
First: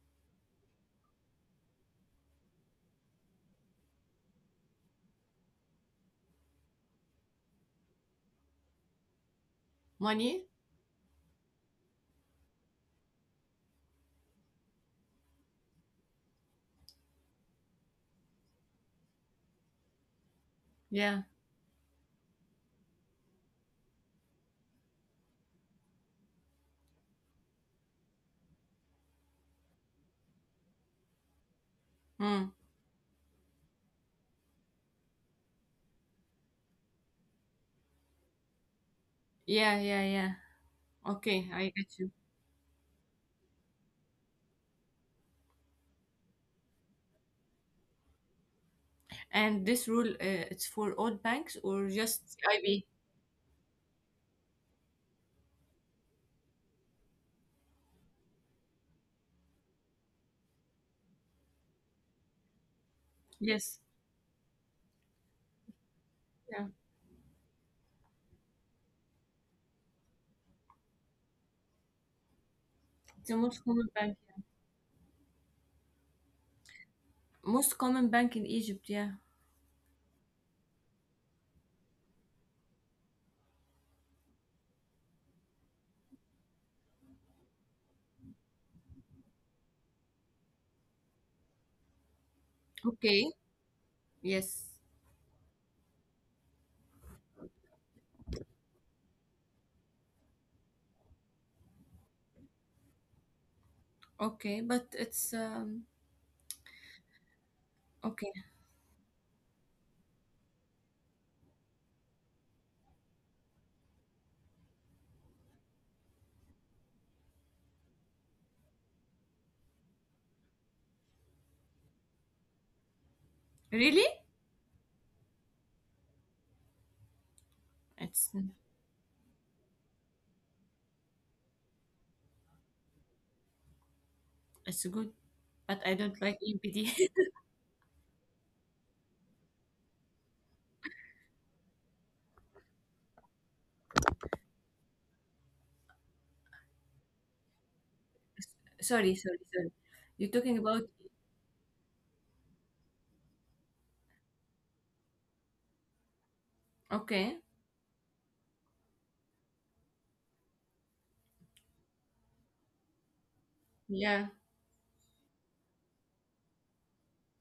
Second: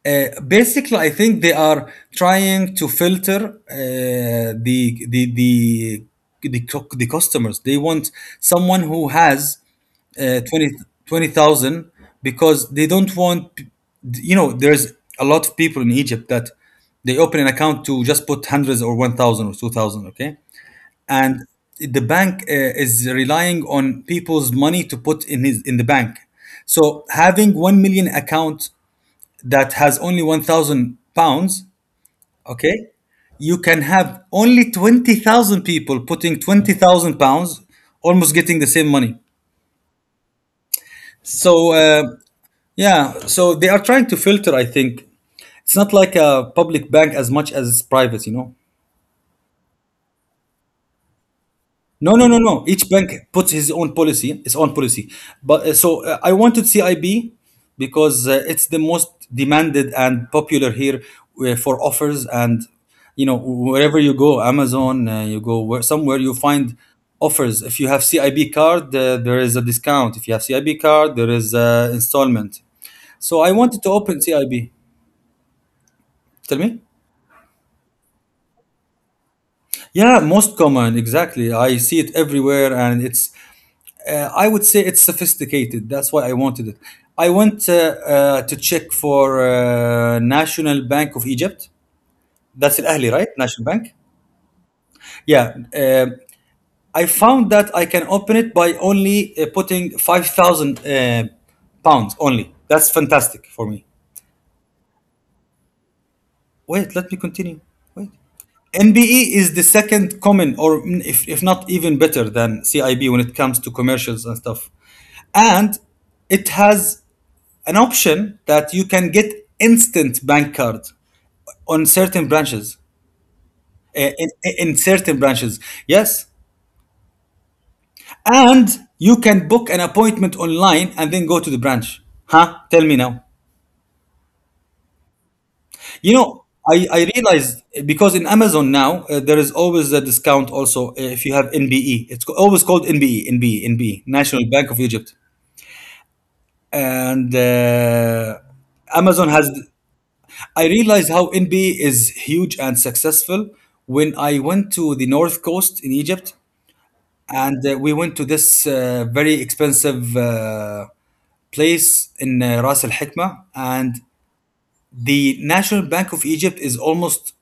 Speaker 1: uh, Basically, I think they are trying to filter uh, the, the the the cu- the customers. They want someone who has uh,
Speaker 2: Money?
Speaker 1: 20 twenty thousand, because they don't want p- you know there's a lot of people in Egypt that they open an account to just put hundreds or one thousand or two thousand, okay?
Speaker 2: Yeah.
Speaker 1: And the bank uh, is relying on people's money to put in his in the bank. So having one million account that has only one thousand pounds,
Speaker 2: Mm.
Speaker 1: okay, you can have only twenty thousand people putting twenty thousand pounds almost getting the same money.
Speaker 2: Yeah. Yeah. Yeah. Okay, I
Speaker 1: So
Speaker 2: get you.
Speaker 1: uh, yeah, so they are trying to filter. I think it's not like a public bank as much as it's private, you know.
Speaker 2: And this rule, uh, it's for all banks or
Speaker 1: No, no, no,
Speaker 2: just
Speaker 1: no.
Speaker 2: I B?
Speaker 1: Each bank puts his own policy, its own policy. But uh, so uh, I wanted C I B because uh, it's the most demanded and popular here uh, for offers. And you know,
Speaker 2: Yes.
Speaker 1: wherever you go, Amazon, uh, you go where, somewhere, you
Speaker 2: Yeah, yeah.
Speaker 1: find offers. If you have C I B card, uh, there is a discount. If you have C I B card, there is uh, installment.
Speaker 2: It's
Speaker 1: So
Speaker 2: the
Speaker 1: I
Speaker 2: most
Speaker 1: wanted to
Speaker 2: common bank.
Speaker 1: open C I B. Tell me.
Speaker 2: Most common bank in Egypt, yeah.
Speaker 1: Yeah, most common, exactly. I see it everywhere, and it's Uh, I would say it's sophisticated. That's why I wanted it. I went uh, uh, to check for uh, National Bank of Egypt. That's Al Ahli, right?
Speaker 2: Okay.
Speaker 1: National Bank.
Speaker 2: Yes.
Speaker 1: Yeah. Uh, I found that I can open it by only uh, putting five thousand uh, pounds only. That's fantastic for me.
Speaker 2: Okay, but it's um
Speaker 1: Wait, let me continue. Wait.
Speaker 2: okay.
Speaker 1: N B E is the second common, or mm, if, if not even better than C I B when it comes to commercials and stuff. And it has an option that you can get instant bank card on certain branches,
Speaker 2: Really?
Speaker 1: eh, in, in certain branches, yes,
Speaker 2: It's
Speaker 1: and you can book an appointment online and then go to the branch. Huh, tell me now,
Speaker 2: it's good, but I
Speaker 1: you
Speaker 2: don't like
Speaker 1: know, I, I
Speaker 2: E P D.
Speaker 1: realized eh, because in amazon now uh, there is always a discount also, eh, if you have nbe, it's co- always called nbe nbe nbe, national bank of egypt. And uh,
Speaker 2: Sorry,
Speaker 1: amazon
Speaker 2: sorry,
Speaker 1: has,
Speaker 2: sorry. You're talking
Speaker 1: I
Speaker 2: about,
Speaker 1: realized how N B A is huge and successful when I went to the North Coast in Egypt,
Speaker 2: okay.
Speaker 1: and uh, we went to this uh, very expensive uh, place in uh, Ras Al Hikma, and
Speaker 2: Yeah.
Speaker 1: the National Bank of Egypt is almost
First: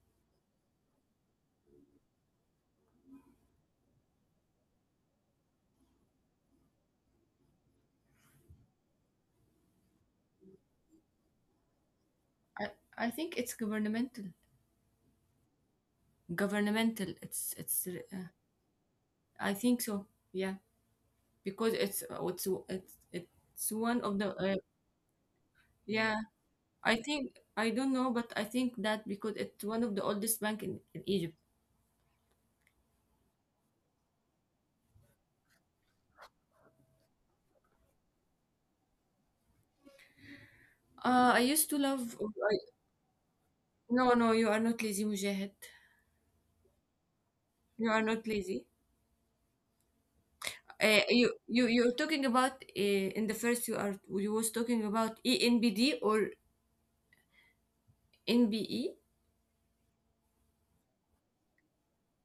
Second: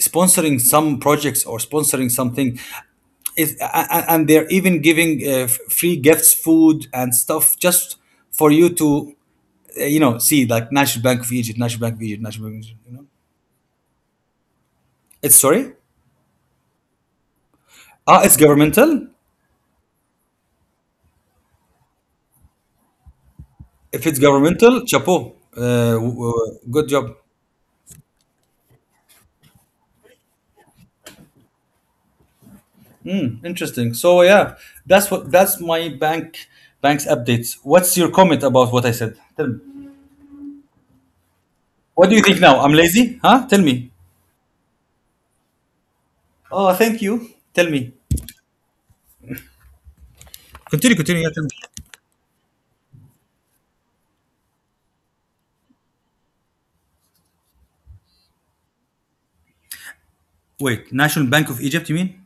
Speaker 1: sponsoring some projects or sponsoring something. It's, a- a- and they're even giving uh, f- free gifts, food, and stuff just for you to, uh, you know, see like National Bank of Egypt, National Bank of Egypt, National Bank of
Speaker 2: I
Speaker 1: Egypt. You know,
Speaker 2: I think it's governmental.
Speaker 1: it's, sorry.
Speaker 2: Governmental. It's it's uh,
Speaker 1: Ah, it's governmental.
Speaker 2: I think so. Yeah, because it's uh, it's it's it's one
Speaker 1: If it's
Speaker 2: of the, uh,
Speaker 1: governmental, chapeau. Uh, w-
Speaker 2: yeah,
Speaker 1: w- good
Speaker 2: I
Speaker 1: job.
Speaker 2: think I don't know, but I think that because it's one of the oldest bank in, in Egypt.
Speaker 1: Interesting. So yeah, that's what that's my bank bank's updates. What's your comment about what I said? Tell me.
Speaker 2: Uh, I used to
Speaker 1: What do
Speaker 2: love.
Speaker 1: you think now?
Speaker 2: I-
Speaker 1: I'm lazy, huh? Tell me.
Speaker 2: No, no, you are not lazy, Mujahid.
Speaker 1: Oh, thank you. Tell
Speaker 2: You
Speaker 1: me.
Speaker 2: are not lazy.
Speaker 1: Continue,
Speaker 2: Uh,
Speaker 1: continue. Yeah,
Speaker 2: you
Speaker 1: tell
Speaker 2: you
Speaker 1: me.
Speaker 2: you're talking about, uh, in the first, you are you was talking about E N B D or N B E.
Speaker 1: Wait, National Bank of Egypt. You mean?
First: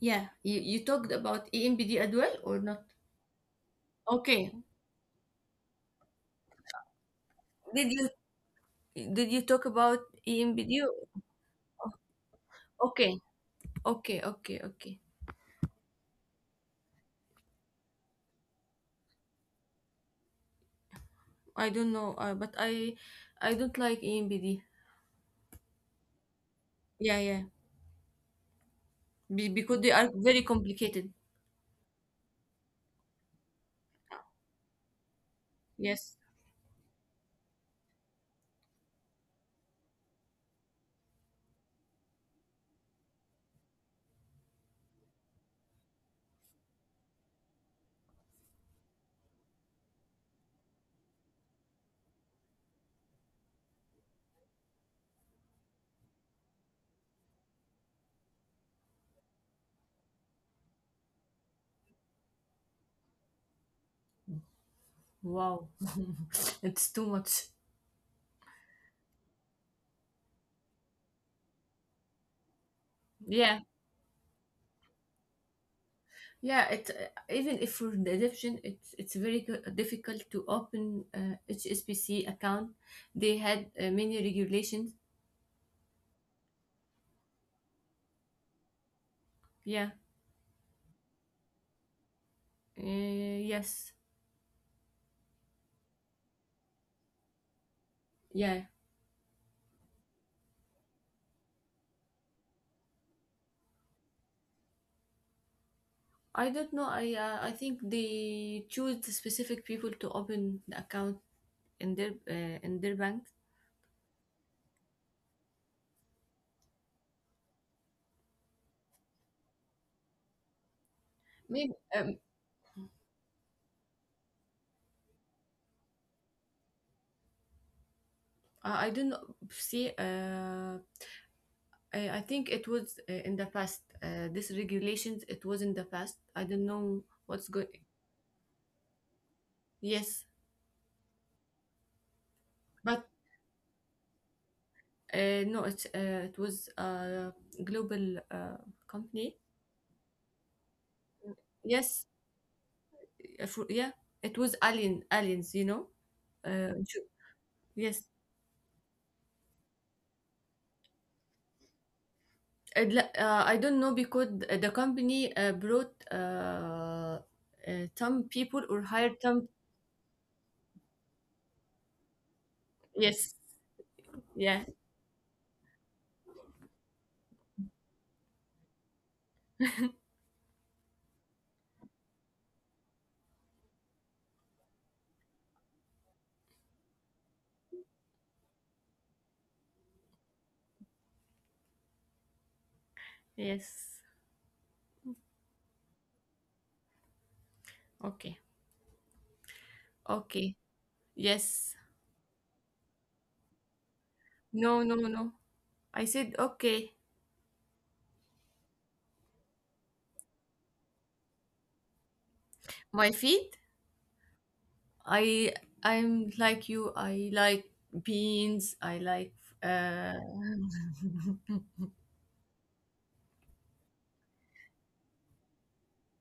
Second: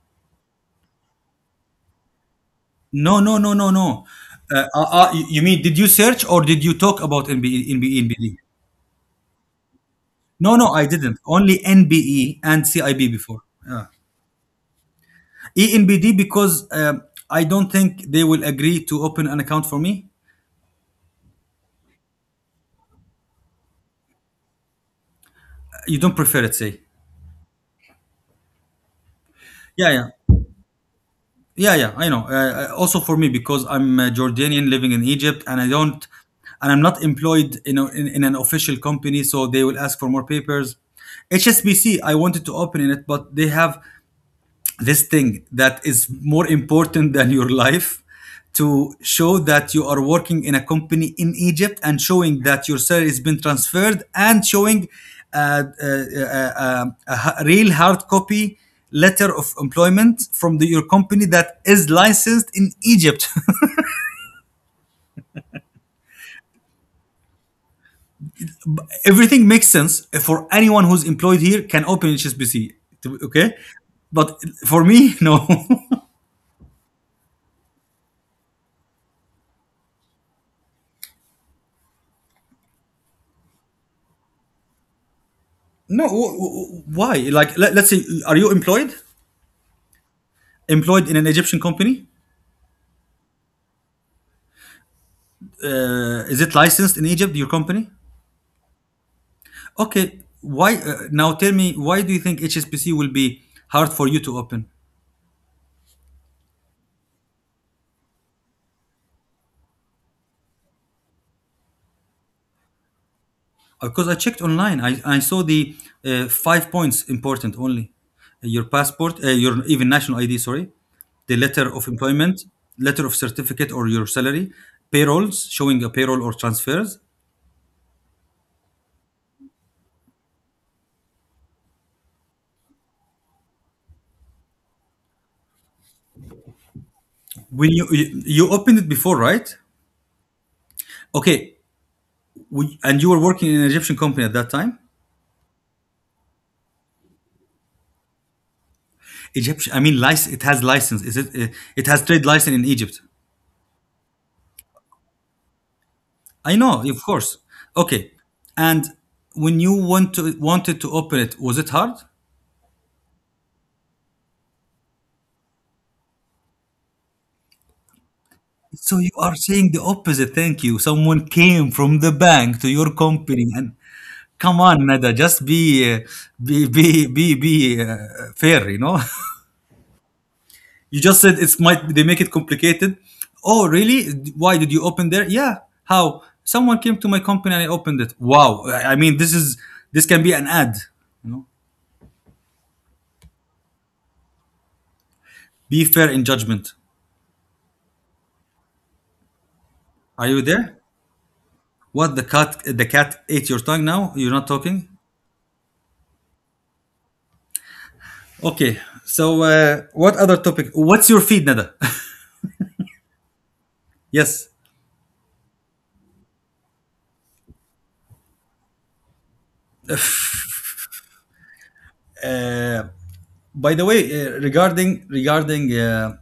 Speaker 2: Yeah, you, you talked about E N B D as well or not?
Speaker 1: No, no, no, no, no.
Speaker 2: Okay.
Speaker 1: Uh, uh, uh, you you mean did you search or did you talk about N B E,
Speaker 2: Did
Speaker 1: N B E,
Speaker 2: you
Speaker 1: NBD?
Speaker 2: did you talk about
Speaker 1: No, no,
Speaker 2: E N B D?
Speaker 1: I didn't. Only NBE and C I B
Speaker 2: Okay,
Speaker 1: before. Yeah.
Speaker 2: okay, okay, okay.
Speaker 1: E N B D because um, I don't think they will agree to open an account for me.
Speaker 2: I don't know, uh, but I I don't like E N B D.
Speaker 1: You don't prefer it, say?
Speaker 2: Yeah, yeah, be- because
Speaker 1: Yeah,
Speaker 2: they are
Speaker 1: yeah,
Speaker 2: very complicated.
Speaker 1: yeah, yeah. I know. Uh, uh, also for me because I'm a Jordanian living in Egypt, and I don't,
Speaker 2: Yes.
Speaker 1: and I'm not employed in a, in, in an official company, so they will ask for more papers. H S B C, I wanted to open in it, but they have this thing that is more important than your life to show that you are working in a company in Egypt and showing that your salary has been transferred and showing uh, uh, uh, uh, a real hard copy letter of employment from the, your company that is licensed in Egypt.
Speaker 2: Wow, it's too much.
Speaker 1: Everything makes sense for anyone who's employed here can open H S B C. to- Okay,
Speaker 2: Yeah,
Speaker 1: but for me, no.
Speaker 2: yeah. It uh, Even if for the adoption, it's it's very co- difficult to open uh, H S B C account. They had uh, many regulations.
Speaker 1: No, wh- wh- why? Like, let, let's say, are you employed?
Speaker 2: Yeah.
Speaker 1: Employed in an Egyptian company?
Speaker 2: Uh, yes.
Speaker 1: Uh, is it licensed in Egypt, your company?
Speaker 2: Yeah.
Speaker 1: Okay, why uh, now tell me why do you think H S B C will be hard for you to open?
Speaker 2: I don't know. I uh, I think they choose the specific people to open the account in their uh, in their bank.
Speaker 1: Because I checked online, I, I saw the uh, five points important only. Uh, your passport, uh, your even national I D, sorry, the letter
Speaker 2: Maybe
Speaker 1: of
Speaker 2: um,
Speaker 1: employment, letter of certificate or your salary, payrolls showing a payroll or transfers.
Speaker 2: I I don't know. See, uh, I, I think it was uh, in the past. Uh, this regulations, it was in the past. I don't know what's going.
Speaker 1: When you, you, you opened it before, right?
Speaker 2: Yes,
Speaker 1: Okay, we, and
Speaker 2: but
Speaker 1: you were working in an Egyptian company at that time?
Speaker 2: Uh, no, it uh, it was a global uh, company.
Speaker 1: Egyptian. I mean, lic- it has license. Is it? Eh, it has
Speaker 2: Yes,
Speaker 1: trade license in Egypt.
Speaker 2: uh, for, yeah, it was Alien Aliens. You know,
Speaker 1: I
Speaker 2: uh,
Speaker 1: know, of
Speaker 2: ju-
Speaker 1: course.
Speaker 2: yes.
Speaker 1: Okay. And when you want to wanted to open it, was it hard?
Speaker 2: I'd li- uh, I don't know because th- the company uh, brought uh, uh, some people or
Speaker 1: So you
Speaker 2: hired
Speaker 1: are
Speaker 2: some.
Speaker 1: saying the opposite. Thank you. Someone came from the bank to your
Speaker 2: Yes,
Speaker 1: company, and come
Speaker 2: yeah,
Speaker 1: on, Nada, just be uh, be be be be uh, fair. You know. You just said it's might they make it complicated. Oh, really? Why did you open there? Yeah. How? Someone came to my company and I opened it. Wow. I I mean, this is, this can be an ad. You know.
Speaker 2: yes.
Speaker 1: Be fair in judgment.
Speaker 2: Okay,
Speaker 1: Are you
Speaker 2: okay.
Speaker 1: there?
Speaker 2: Yes.
Speaker 1: What the cat? The cat ate your tongue. Now you're not
Speaker 2: No,
Speaker 1: talking.
Speaker 2: no, no. I said okay.
Speaker 1: Okay. So uh, what other topic? What's your feed, Nada?
Speaker 2: My feet.
Speaker 1: Yes.
Speaker 2: I I'm like you. I like beans. I like uh
Speaker 1: Uh, by the way, uh, regarding regarding. Uh,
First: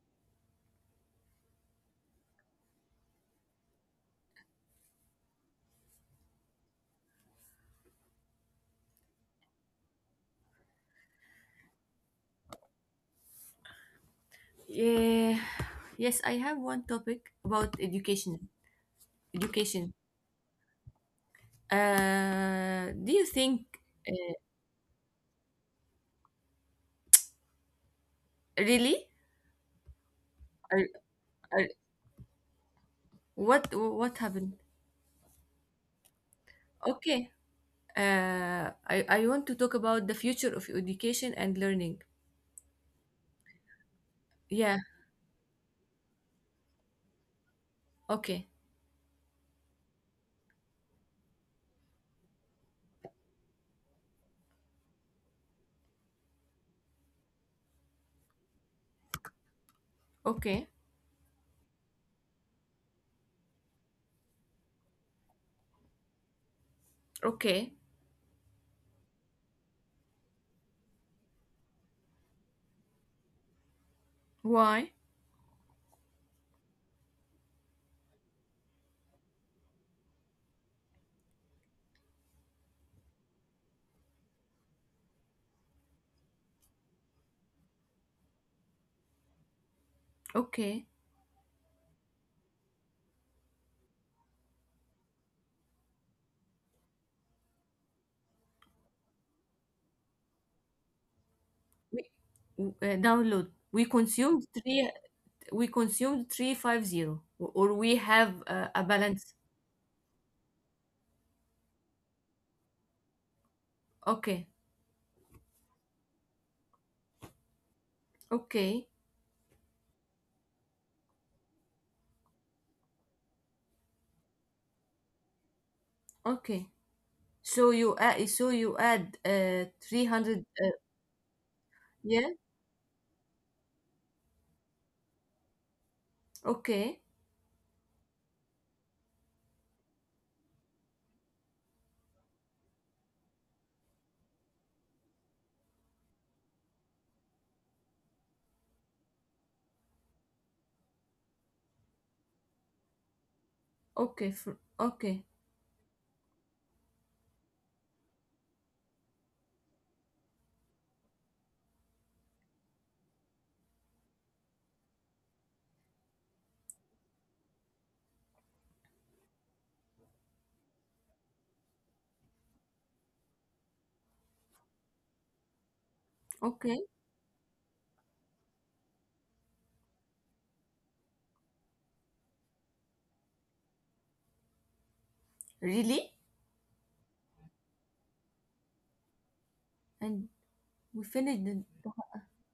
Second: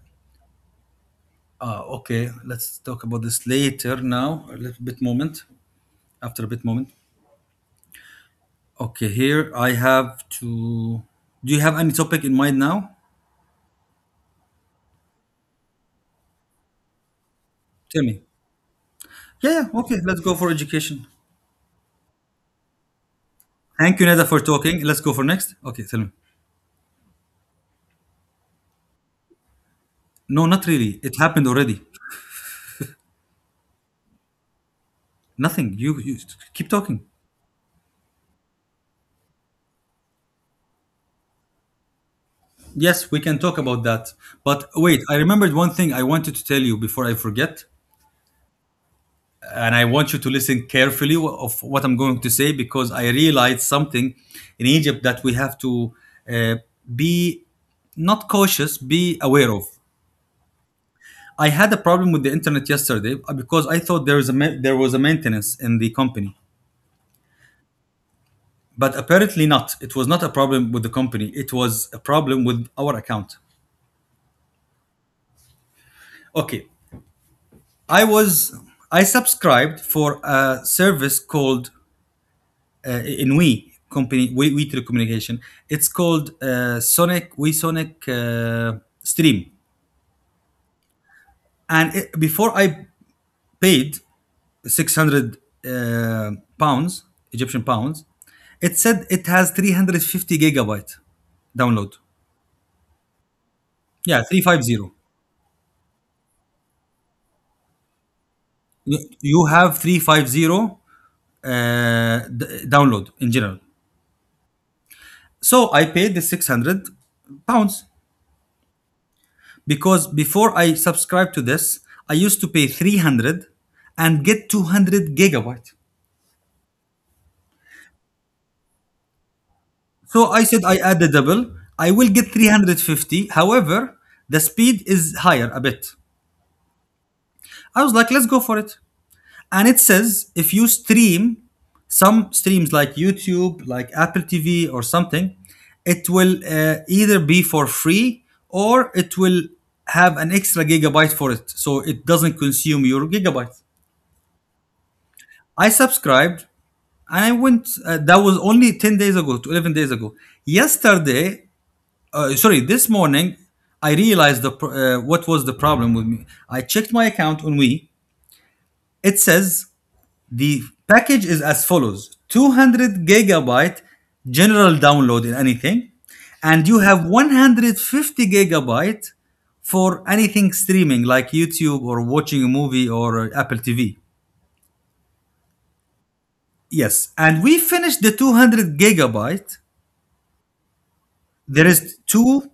Speaker 1: uh, okay, let's talk about this later now. A little bit moment after a bit moment. Okay, here I have to. Do you have any topic in mind now?
Speaker 2: yeah. Yes, I have one topic about
Speaker 1: Tell me.
Speaker 2: education.
Speaker 1: Yeah, yeah,
Speaker 2: Education.
Speaker 1: okay, let's go for education.
Speaker 2: Uh, do you think
Speaker 1: Thank you, Neda,
Speaker 2: uh,
Speaker 1: for talking. Let's go for next. Okay, tell me.
Speaker 2: really?
Speaker 1: No, not
Speaker 2: Are,
Speaker 1: really. It happened
Speaker 2: are,
Speaker 1: already.
Speaker 2: what what happened?
Speaker 1: Nothing. You, you keep talking.
Speaker 2: Okay. Uh, I I want to talk about the future of education and learning.
Speaker 1: Yes, we can talk about that. But
Speaker 2: Yeah.
Speaker 1: wait, I remembered one thing I wanted to tell you before I forget.
Speaker 2: Okay.
Speaker 1: And I want you to listen carefully wh- of what I'm going to say because I realized something in Egypt that we have to uh, be not cautious, be aware of.
Speaker 2: Okay.
Speaker 1: I had a problem with the internet yesterday uh, because I thought there is a ma- there was a maintenance in the company,
Speaker 2: Okay.
Speaker 1: but apparently not. It was not a problem with the company. It was a problem with our account.
Speaker 2: Why?
Speaker 1: Okay, I was I subscribed for a service called uh, in We company, We We Telecommunication. It's called uh, Sonic We Sonic uh, Stream,
Speaker 2: Okay.
Speaker 1: and it, before I paid six hundred uh, pounds, Egyptian pounds, it said it has three hundred fifty gigabyte download.
Speaker 2: We, uh, download. We
Speaker 1: Yeah,
Speaker 2: consume
Speaker 1: three hundred fifty.
Speaker 2: three we consumed three hundred fifty or we have uh, a
Speaker 1: You
Speaker 2: balance.
Speaker 1: you have three hundred fifty uh, d- download in general.
Speaker 2: Okay,
Speaker 1: So I paid the six hundred pounds
Speaker 2: okay,
Speaker 1: because before I subscribed to this, I used to pay three hundred and get two hundred gigabyte.
Speaker 2: okay. So you add, so you add uh,
Speaker 1: So
Speaker 2: three hundred,
Speaker 1: I said
Speaker 2: uh,
Speaker 1: I add the double. I will
Speaker 2: yeah.
Speaker 1: get three hundred fifty. However, the speed is higher a bit.
Speaker 2: Okay,
Speaker 1: I was like, let's go for it. And it says if you stream some streams like YouTube, like Apple T V or something, it will uh, either be for free or it will have an extra gigabyte for it. So it doesn't consume your gigabyte.
Speaker 2: okay, fr- okay.
Speaker 1: I subscribed and I went, uh, that was only ten days ago to eleven days ago. Yesterday, uh, sorry, this morning, I realized the pro- uh, what was the problem with me. I checked my account on We. It says the package is as follows: two hundred gigabyte general download in anything, and
Speaker 2: Okay,
Speaker 1: you have one hundred fifty gigabyte for anything streaming like YouTube or watching a movie or uh, Apple TV.
Speaker 2: really.
Speaker 1: Yes, and we finished the two hundred gigabyte.
Speaker 2: And we finished the,
Speaker 1: There
Speaker 2: the
Speaker 1: is two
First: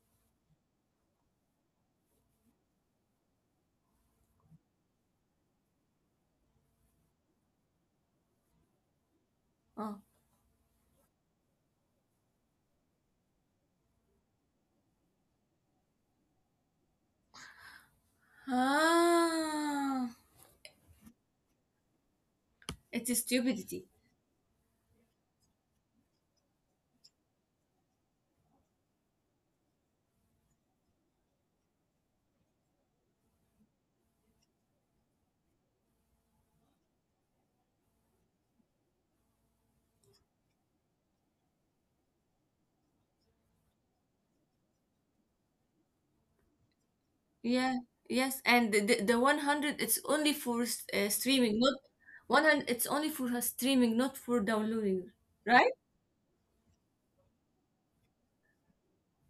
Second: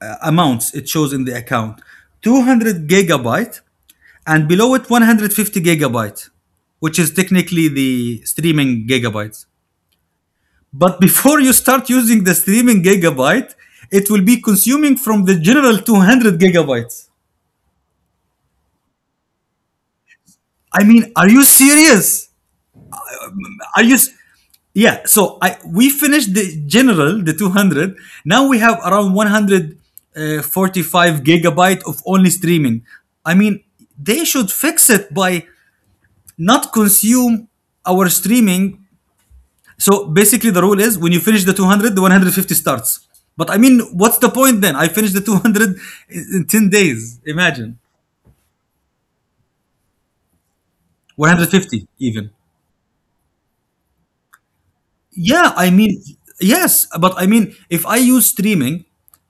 Speaker 1: uh, amounts it shows in the account. two hundred gigabyte and below it one hundred fifty gigabytes, which is technically the streaming gigabytes,
Speaker 2: oh.
Speaker 1: but before you start using the streaming gigabyte it will be consuming from the general two hundred gigabytes.
Speaker 2: Ah,
Speaker 1: I mean, are you serious?
Speaker 2: it's
Speaker 1: Are
Speaker 2: stupidity.
Speaker 1: you... Yeah, so I we finished the general, the two hundred. Now we have around one hundred forty-five gigabyte of only streaming. I mean, they should fix it by not consume our streaming. So basically, the rule is when you finish the two hundred, the one hundred fifty starts. But I mean, what's the point then? I finished the two hundred in ten days.
Speaker 2: Yeah,
Speaker 1: Imagine.
Speaker 2: yes, and the, the, the one hundred, it's only for uh, streaming, not
Speaker 1: one hundred fifty even.
Speaker 2: one hundred, it's only for uh, streaming, not for downloading.
Speaker 1: Yeah, I
Speaker 2: Right.
Speaker 1: mean, yes, but I mean, if I use streaming,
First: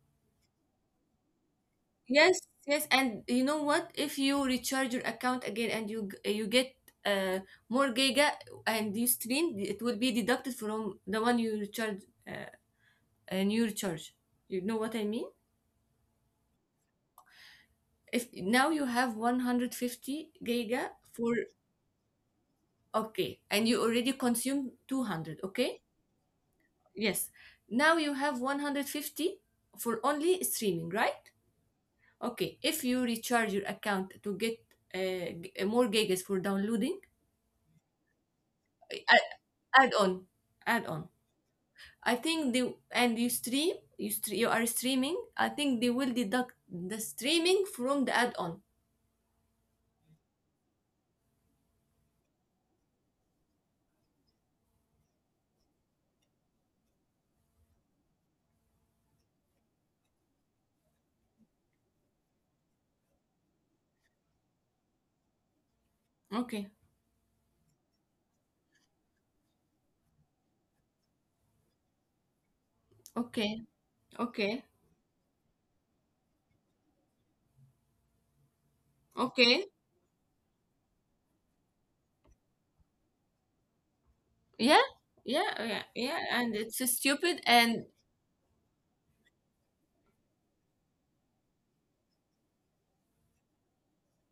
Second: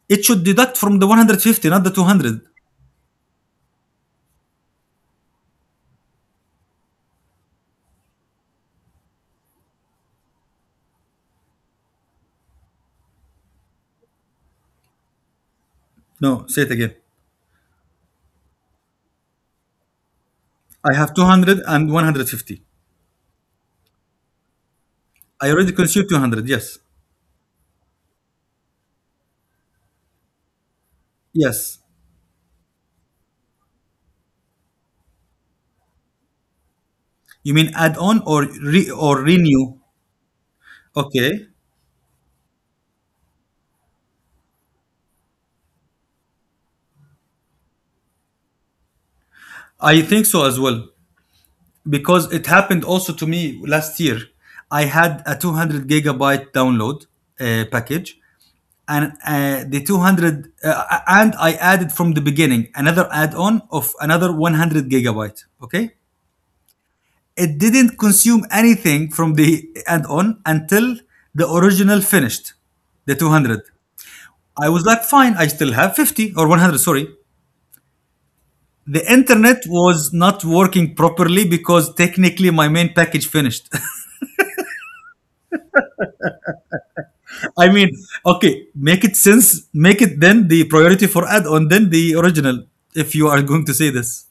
Speaker 1: it should deduct from the one hundred fifty, not the
Speaker 2: Yes,
Speaker 1: two hundred.
Speaker 2: yes, and you know what? If you recharge your account again and you g- you get uh, more giga and you stream, it will be deducted from the one you recharge, uh, and you recharge. You know what I mean?
Speaker 1: No, say it again.
Speaker 2: If now you have one hundred fifty giga
Speaker 1: I have two
Speaker 2: for,
Speaker 1: hundred and one hundred fifty.
Speaker 2: okay, and you already consumed two hundred,
Speaker 1: I already
Speaker 2: okay?
Speaker 1: consumed two hundred. Yes.
Speaker 2: Yes. Now you have one hundred fifty for only streaming, right?
Speaker 1: Yes.
Speaker 2: Okay. If you recharge your account to get uh, g- more gigas for downloading,
Speaker 1: You mean add on or re- or renew?
Speaker 2: add on, add on.
Speaker 1: Okay.
Speaker 2: I think they and you stream you stre- you are streaming. I think they will deduct the streaming from the add on.
Speaker 1: I think so as well, because it happened also to me last year. I had a two hundred gigabyte download uh, package, and uh, the two hundred, uh, and I added from the beginning another add-on of another one hundred gigabyte. Okay,
Speaker 2: Okay,
Speaker 1: it didn't consume anything from the add-on until the original finished, the two hundred.
Speaker 2: okay, okay,
Speaker 1: I was like, fine, I still have fifty or one hundred. Sorry. The internet
Speaker 2: okay.
Speaker 1: was not working properly because technically my main package finished.
Speaker 2: Yeah, yeah, yeah, yeah, and it's stupid
Speaker 1: I
Speaker 2: and
Speaker 1: mean, okay, make it sense, make it then the priority for add on, then the original, if you are going to say this.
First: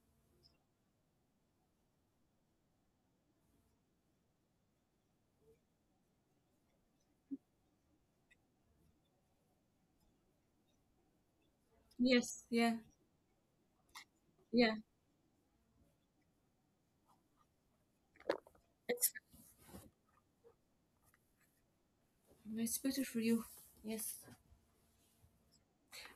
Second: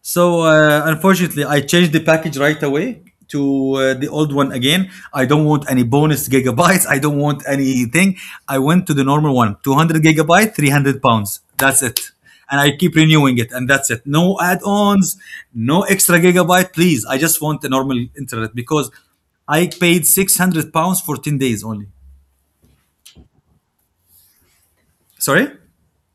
Speaker 1: So, uh, unfortunately, I changed the package right away to uh, the old one again. I don't want any bonus gigabytes, I don't want anything. I went to the normal one, two hundred gigabyte, three hundred pounds. That's it.
Speaker 2: yes,
Speaker 1: And I
Speaker 2: yeah,
Speaker 1: keep renewing it, and that's it. No add
Speaker 2: yeah.
Speaker 1: ons, no extra gigabyte, please. I just want the normal internet because
Speaker 2: it's
Speaker 1: I paid six hundred pounds for ten days only.
Speaker 2: it's better for you. Yes,
Speaker 1: Sorry?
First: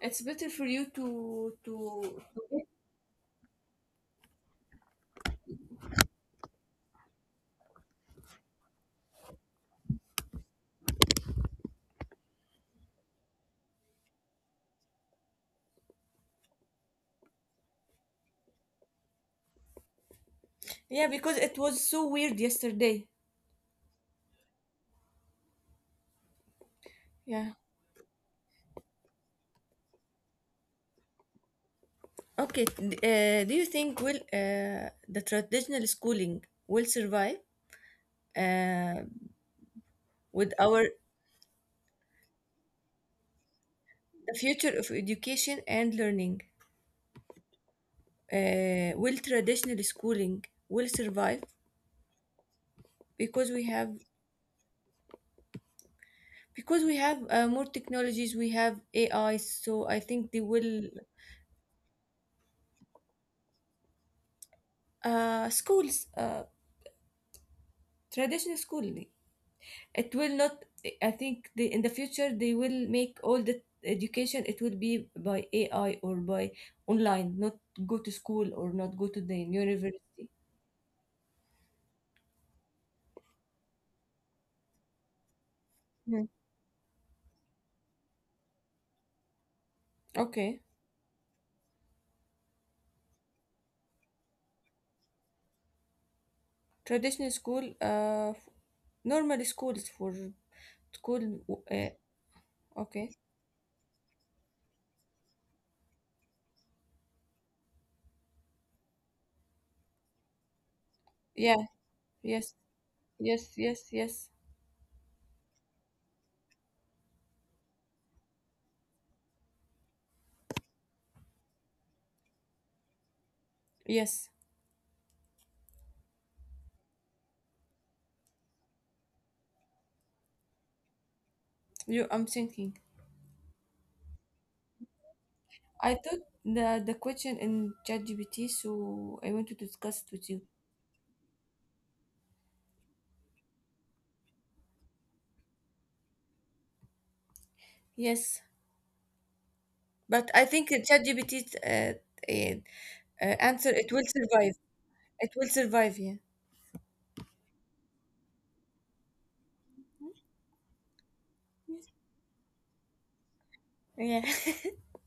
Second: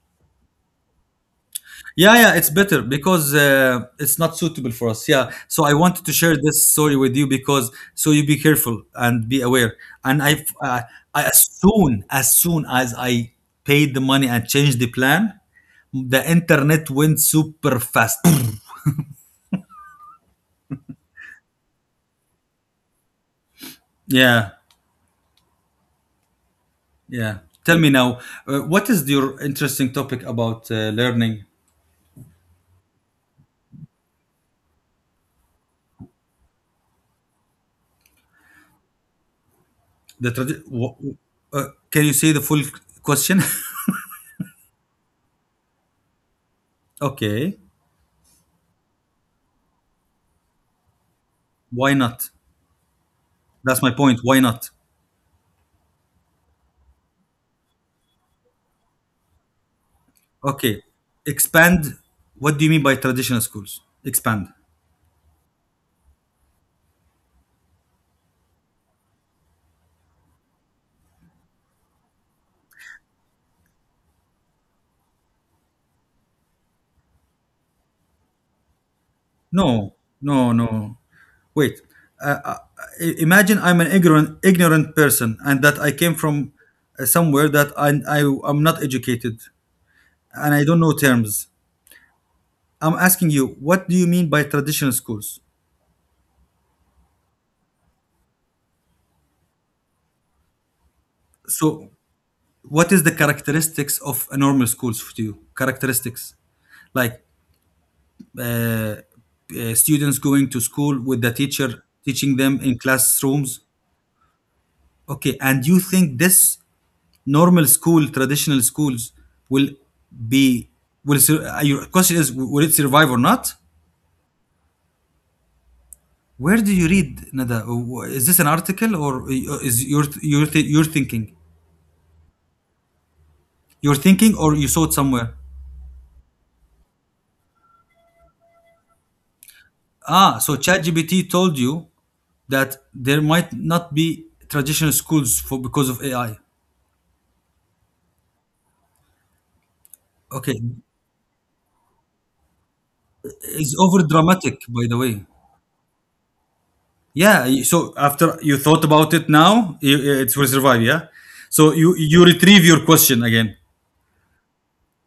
Speaker 2: it's better for you to
Speaker 1: Yeah,
Speaker 2: to
Speaker 1: yeah, it's better because uh, it's not suitable for us. Yeah. So I wanted to share this story with you because so you be careful and be aware. And I, uh, I as soon as soon as I paid the money and changed the plan, the internet went super fast.
Speaker 2: yeah, because it was so weird yesterday.
Speaker 1: yeah, yeah.
Speaker 2: Yeah.
Speaker 1: Tell me now, uh, what is your interesting topic about uh, learning?
Speaker 2: Okay. D- uh, do you think will uh, the traditional schooling will survive uh,
Speaker 1: The
Speaker 2: with
Speaker 1: tradi-
Speaker 2: our
Speaker 1: w- uh, can you say the full question?
Speaker 2: the future of education and learning.
Speaker 1: okay,
Speaker 2: Uh, will traditional schooling will survive?
Speaker 1: why not?
Speaker 2: Because we
Speaker 1: That's my
Speaker 2: have
Speaker 1: point. Why not?
Speaker 2: because we have uh, more technologies. We have AI, so I think they
Speaker 1: Okay,
Speaker 2: will
Speaker 1: expand. What do you mean by traditional schools? Expand.
Speaker 2: uh, schools, uh, traditional school, it will not. I think the, in the future they will make all the education, it will be by AI or by online, not go to school or not go to the
Speaker 1: No,
Speaker 2: university.
Speaker 1: no, no. Wait. Uh, uh, i- Imagine I'm an ignorant, ignorant person, and that I came
Speaker 2: Mhm.
Speaker 1: from uh, somewhere that I, I am not educated, and I
Speaker 2: Okay.
Speaker 1: don't know terms. I'm asking you, what do you mean by traditional schools?
Speaker 2: Traditional school, uh, f- normal schools for school.
Speaker 1: So,
Speaker 2: Uh,
Speaker 1: what is the
Speaker 2: okay.
Speaker 1: characteristics of a normal schools for you? Characteristics, like uh, uh, students going to school with the
Speaker 2: Yeah.
Speaker 1: teacher teaching
Speaker 2: Yes.
Speaker 1: them in
Speaker 2: Yes.
Speaker 1: classrooms.
Speaker 2: Yes. Yes.
Speaker 1: Okay, and you think this normal school, traditional schools, will be will sur- uh, your question is, will it survive or not?
Speaker 2: Yes.
Speaker 1: Where do you read, Nada? Uh, Wh- Is this an article or uh, is your your th- your thinking?
Speaker 2: You. I'm thinking.
Speaker 1: Your thinking, or you saw it somewhere?
Speaker 2: I thought the the question in ChatGPT, so I wanted to discuss it with
Speaker 1: Ah,
Speaker 2: you.
Speaker 1: so ChatGPT told you that there might not be traditional schools for because of A I.
Speaker 2: Yes, but I
Speaker 1: Okay,
Speaker 2: think that ChatGPT's uh, uh, uh, answer,
Speaker 1: it's
Speaker 2: it
Speaker 1: over
Speaker 2: will survive.
Speaker 1: dramatic, by the way.
Speaker 2: It will survive. Yeah.
Speaker 1: Yeah. y- So after you thought about it now, i- it will survive. Yeah. So you you retrieve your question again.
Speaker 2: Yeah.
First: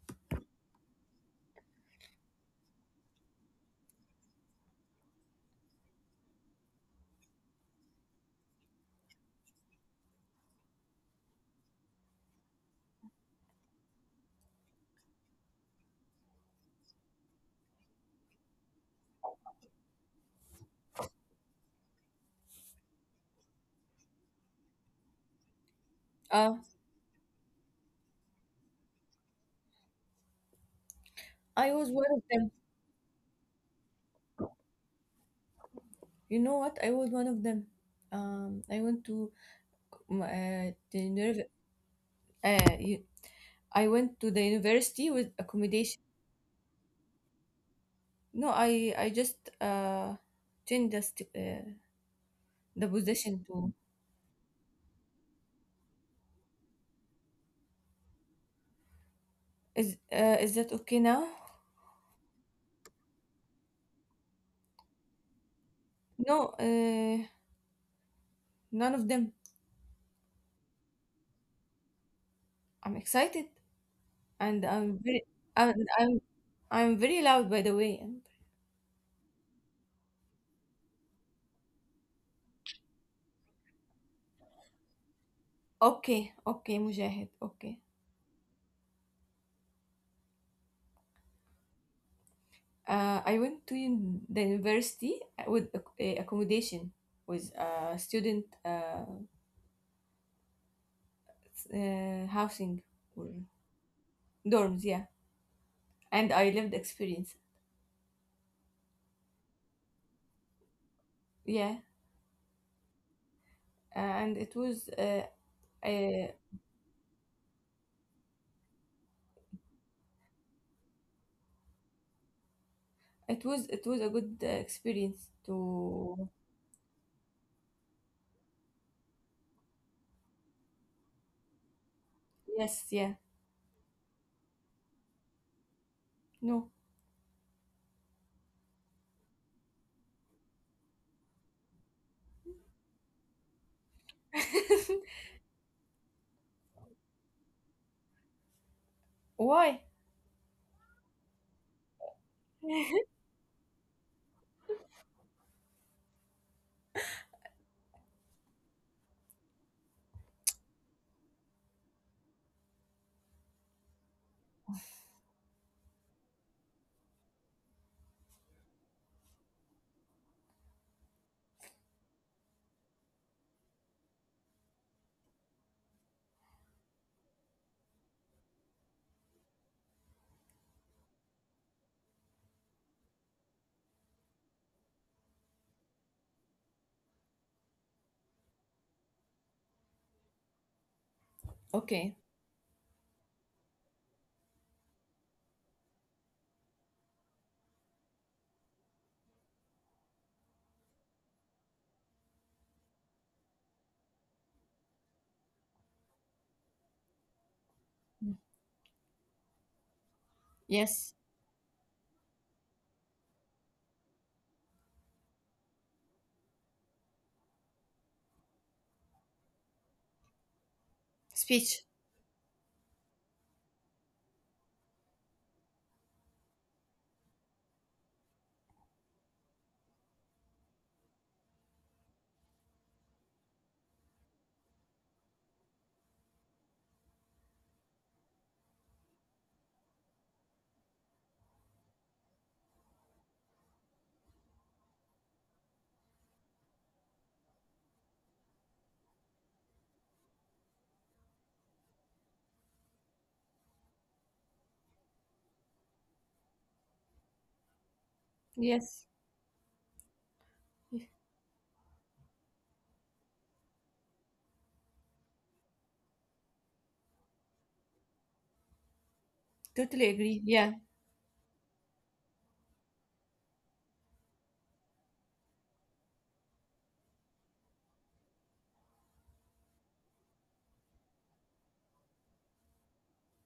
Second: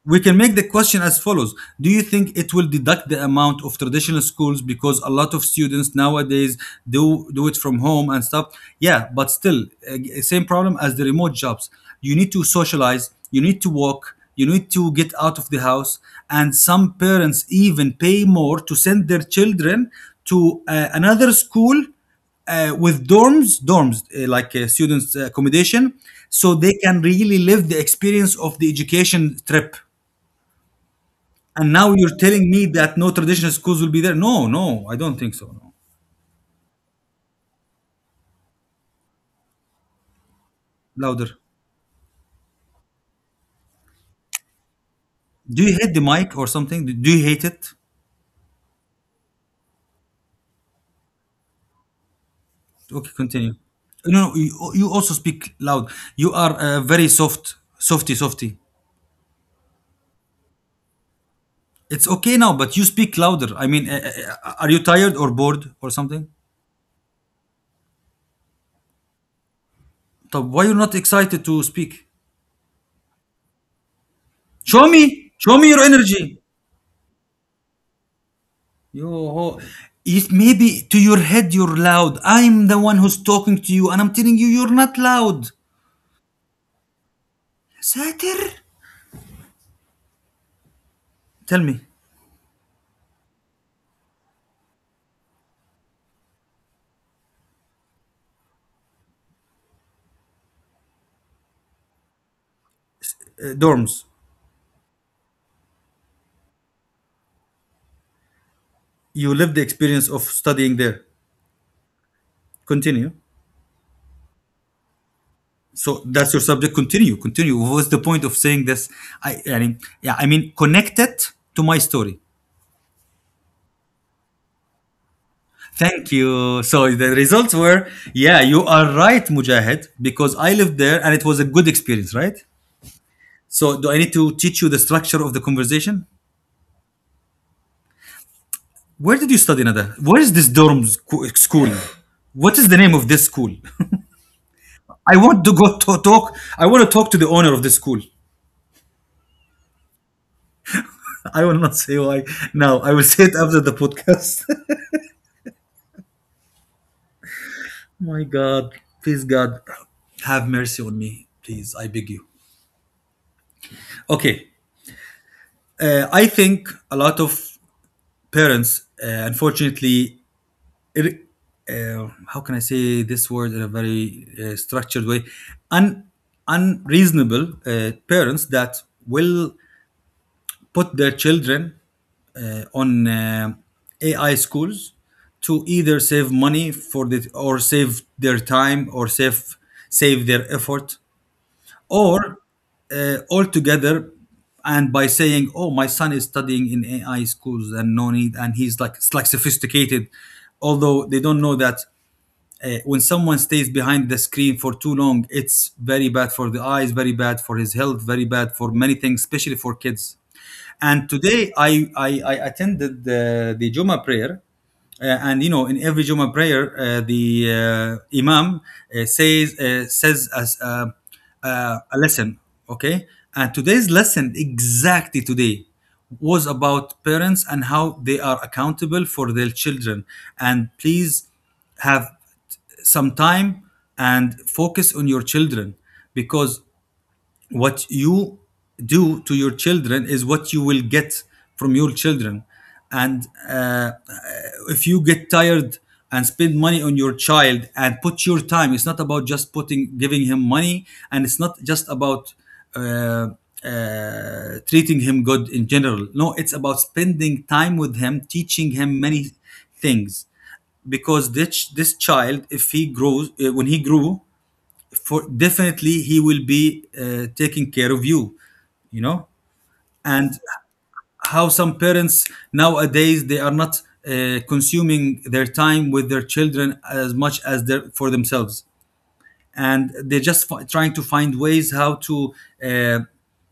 Speaker 1: We can make the question as follows: do you think it will deduct the amount of traditional schools because a lot of students nowadays do, do it from home and stuff? Yeah, but still, uh, same problem as the remote jobs. You need to socialize, you need to walk, you need to get out of the house, and some parents even pay more to send their children to uh, another school uh, with dorms, dorms uh, like uh, students' accommodation, so
Speaker 2: Uh,
Speaker 1: they can really live the experience of the education trip.
Speaker 2: I
Speaker 1: And
Speaker 2: was
Speaker 1: now
Speaker 2: one
Speaker 1: you're
Speaker 2: of
Speaker 1: telling
Speaker 2: them.
Speaker 1: me that no traditional schools will be there? No, no, I don't think so. No.
Speaker 2: You know what? I was one of them. Um, I went to um, uh, the
Speaker 1: Louder.
Speaker 2: nerve, uh, you, I went to the university with
Speaker 1: Do you hate the
Speaker 2: accommodation.
Speaker 1: mic or something? Do do you hate it?
Speaker 2: No, I I just uh changed the st- uh, the
Speaker 1: Okay,
Speaker 2: position
Speaker 1: continue.
Speaker 2: to
Speaker 1: No, no, you, you also speak loud. You are uh, very soft, softy, softy.
Speaker 2: is uh, is that okay now?
Speaker 1: It's okay now, but you speak louder. I mean, uh, uh, are you tired or bored or something?
Speaker 2: No, uh, none of them.
Speaker 1: طب why you're not excited to speak?
Speaker 2: I'm excited and
Speaker 1: Show
Speaker 2: I'm very
Speaker 1: me, show me
Speaker 2: I'm
Speaker 1: your
Speaker 2: I'm,
Speaker 1: energy.
Speaker 2: I'm very loud, by the way. I
Speaker 1: Yo, ho. It maybe to your head you're loud. I'm the one who's talking to you, and I'm telling you you're not loud.
Speaker 2: Okay, okay, Mujahid. Okay.
Speaker 1: ساتر. Tell me,
Speaker 2: Uh, I went to un- the university with ac- uh, accommodation with uh, student uh, s- uh, housing or
Speaker 1: uh, dorms,
Speaker 2: dorms. Yeah. And I lived experience.
Speaker 1: you lived the experience of studying there.
Speaker 2: Yeah,
Speaker 1: Continue.
Speaker 2: uh, and it was uh,
Speaker 1: So
Speaker 2: uh,
Speaker 1: that's your subject. Continue, continue. What's the point of saying this? I, I mean, yeah, I mean, connect it to my story.
Speaker 2: it was it was a good uh, experience
Speaker 1: Thank
Speaker 2: to
Speaker 1: you. So the results were, yeah, you are right, Mujahid, because I lived there and it was a good experience, right?
Speaker 2: yes, yeah.
Speaker 1: So do I need to teach you the structure of the conversation?
Speaker 2: No.
Speaker 1: Where did you study, Nada? Where is this dorm sco- school? What is the name of this school? I want to go to talk. I want to talk to the owner of the school.
Speaker 2: Why?
Speaker 1: I will not say why now. I will say it after the podcast. My God, please, God, have mercy on me, please. I beg you. Okay, uh, I think a lot of parents, uh, unfortunately, ir- uh, how can I say this word in a very uh, structured way? Un- unreasonable uh, parents that will put their children uh, on uh, A I schools to either save money for the, or save their time, or save save their effort,
Speaker 2: Okay,
Speaker 1: or uh, altogether, and by saying, oh, my son is studying in A I schools and no need, and he's like it's like sophisticated, although they don't know that uh, when someone stays behind the screen for too long, it's very bad for the eyes, very bad for his health, very bad for many things, especially for kids. And
Speaker 2: yes.
Speaker 1: today, I, I, I attended the, the Juma prayer. Uh, and you know, in every Juma prayer, uh, the uh, Imam uh, says uh, says as uh, uh,
Speaker 2: Speech.
Speaker 1: a lesson, okay. And today's lesson, exactly today, was about parents and how they are accountable for their children. And please have some time and focus on your children, because what you do to your children is what you will get from your children. And uh, if you get tired and spend money on your child and put your time, it's not about just putting, giving him money, and it's not just about uh, uh, treating him good in general. No, it's about spending time with him, teaching him
Speaker 2: Yes,
Speaker 1: many things, because this this child, if he grows, uh, when he grew, for definitely he will be uh, taking care of you, you know.
Speaker 2: totally
Speaker 1: And
Speaker 2: agree, yeah.
Speaker 1: how some parents nowadays, they are not uh, consuming their time with their children as much as they for themselves, and they're just f- trying to find ways how to uh,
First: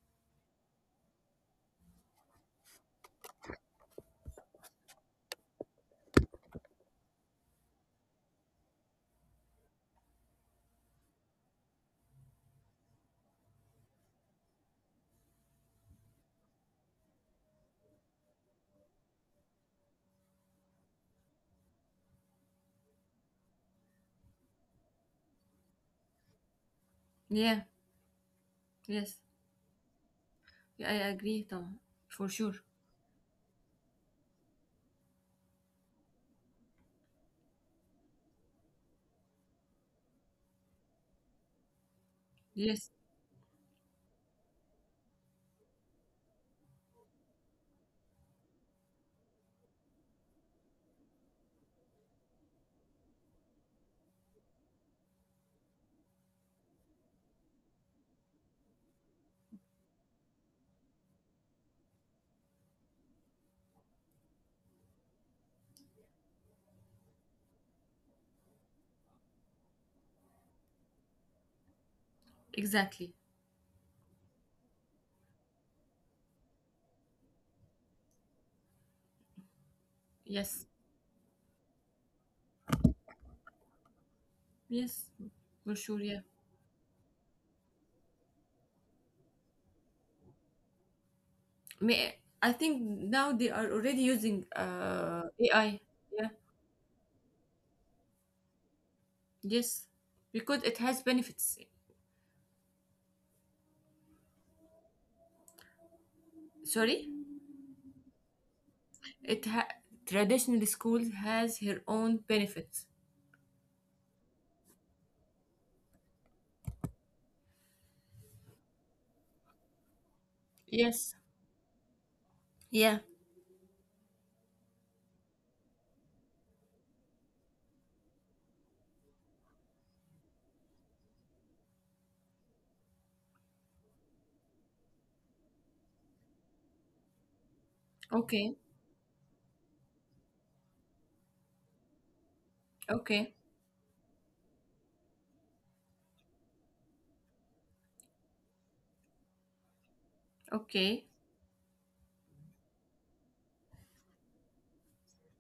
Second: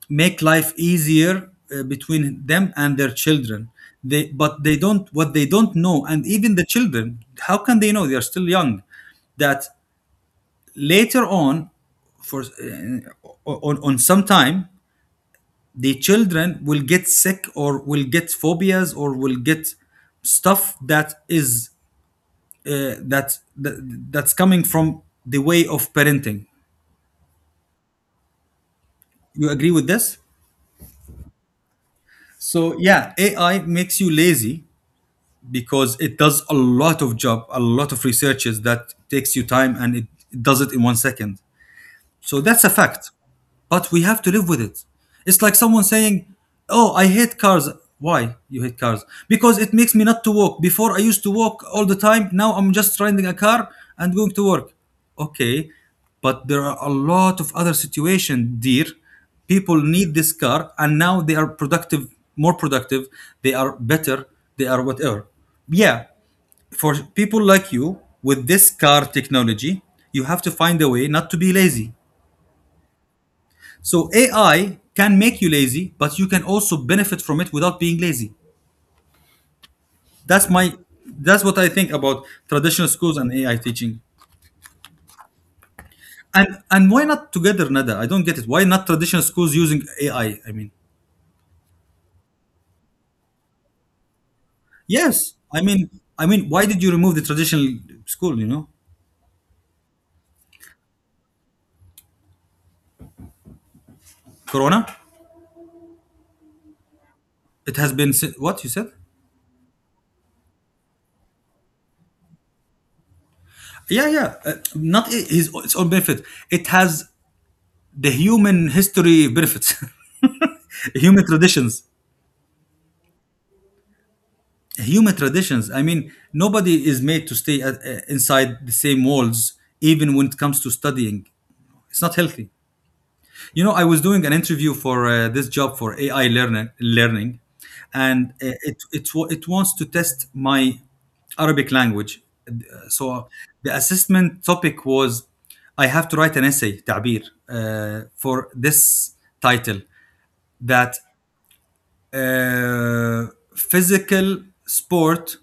Speaker 1: make life easier uh, between them and their children. They, but they don't, what they don't know, and even the children, how can they know, they are still young, that later on, for uh, on, on some time, the children will get sick, or will get phobias, or will get stuff that is uh, that, that that's coming from the way of parenting.
Speaker 2: Yeah, yes.
Speaker 1: You agree with this?
Speaker 2: Yeah, I agree, Tom, for sure.
Speaker 1: So yeah, AI makes you lazy because it does a lot of job, a lot of researches that takes you time, and it does it in one second. So that's a
Speaker 2: Yes,
Speaker 1: fact. But we have to live with it. It's like someone saying, oh, I hate cars. Why you hate cars? Because it makes me not to walk. Before I used to walk all the time. Now I'm just renting a car and going to work. Okay. But there are a lot of other situations, dear. People need this car and now they are productive, more productive, they are better, they are whatever. Yeah, for people like you with this car technology, you have to find a way not to be lazy,
Speaker 2: exactly,
Speaker 1: so A I can make you lazy, but you can also benefit from it without being lazy. That's
Speaker 2: yes.
Speaker 1: my that's what I think about traditional schools and A I teaching.
Speaker 2: Yes, for sure, yeah.
Speaker 1: And and why not together, Nada? I don't get it. Why not traditional schools using A I? I I mean,
Speaker 2: May- I think now they are already using uh,
Speaker 1: yes. I
Speaker 2: A I.
Speaker 1: mean, I
Speaker 2: Yeah.
Speaker 1: mean, why did you remove the traditional school? You know,
Speaker 2: Yes, because it has benefits.
Speaker 1: Corona.
Speaker 2: Sorry,
Speaker 1: It has been si- what you said.
Speaker 2: it ha- traditional school has her own benefits.
Speaker 1: Yeah, yeah. Uh, not i- his its own benefit. It has the human history benefits,
Speaker 2: Yes.
Speaker 1: human traditions.
Speaker 2: Yeah.
Speaker 1: Human traditions, I mean, nobody is made to stay at, uh, inside the same walls, even when it comes to studying. It's not healthy, you know. I was doing an interview for uh, this job for AI learning learning. And uh,
Speaker 2: Okay.
Speaker 1: it it wa- it wants to test my Arabic language. Uh, so
Speaker 2: Okay.
Speaker 1: the assessment topic was, I have to write an essay تعبير uh, for this title, that
Speaker 2: Okay.
Speaker 1: uh, physical sport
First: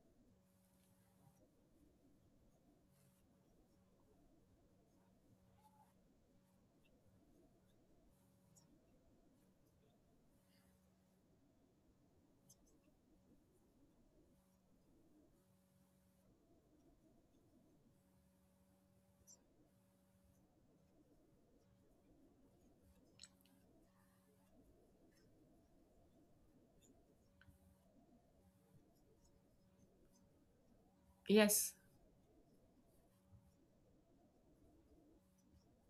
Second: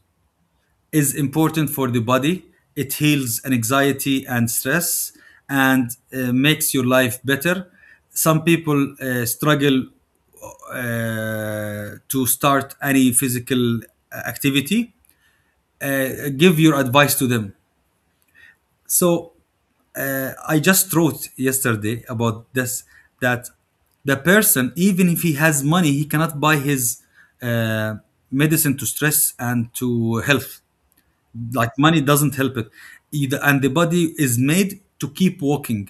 Speaker 1: is important for the body. It heals anxiety and stress, and uh, makes your life better. Some people uh, struggle uh, to start any physical uh, activity. Uh, give your advice to them. So uh, I just wrote yesterday about this, that the person, even if he has money, he cannot buy his uh, medicine to stress and to health. Like,
Speaker 2: Yes.
Speaker 1: money doesn't help it either. And the body is made to keep walking,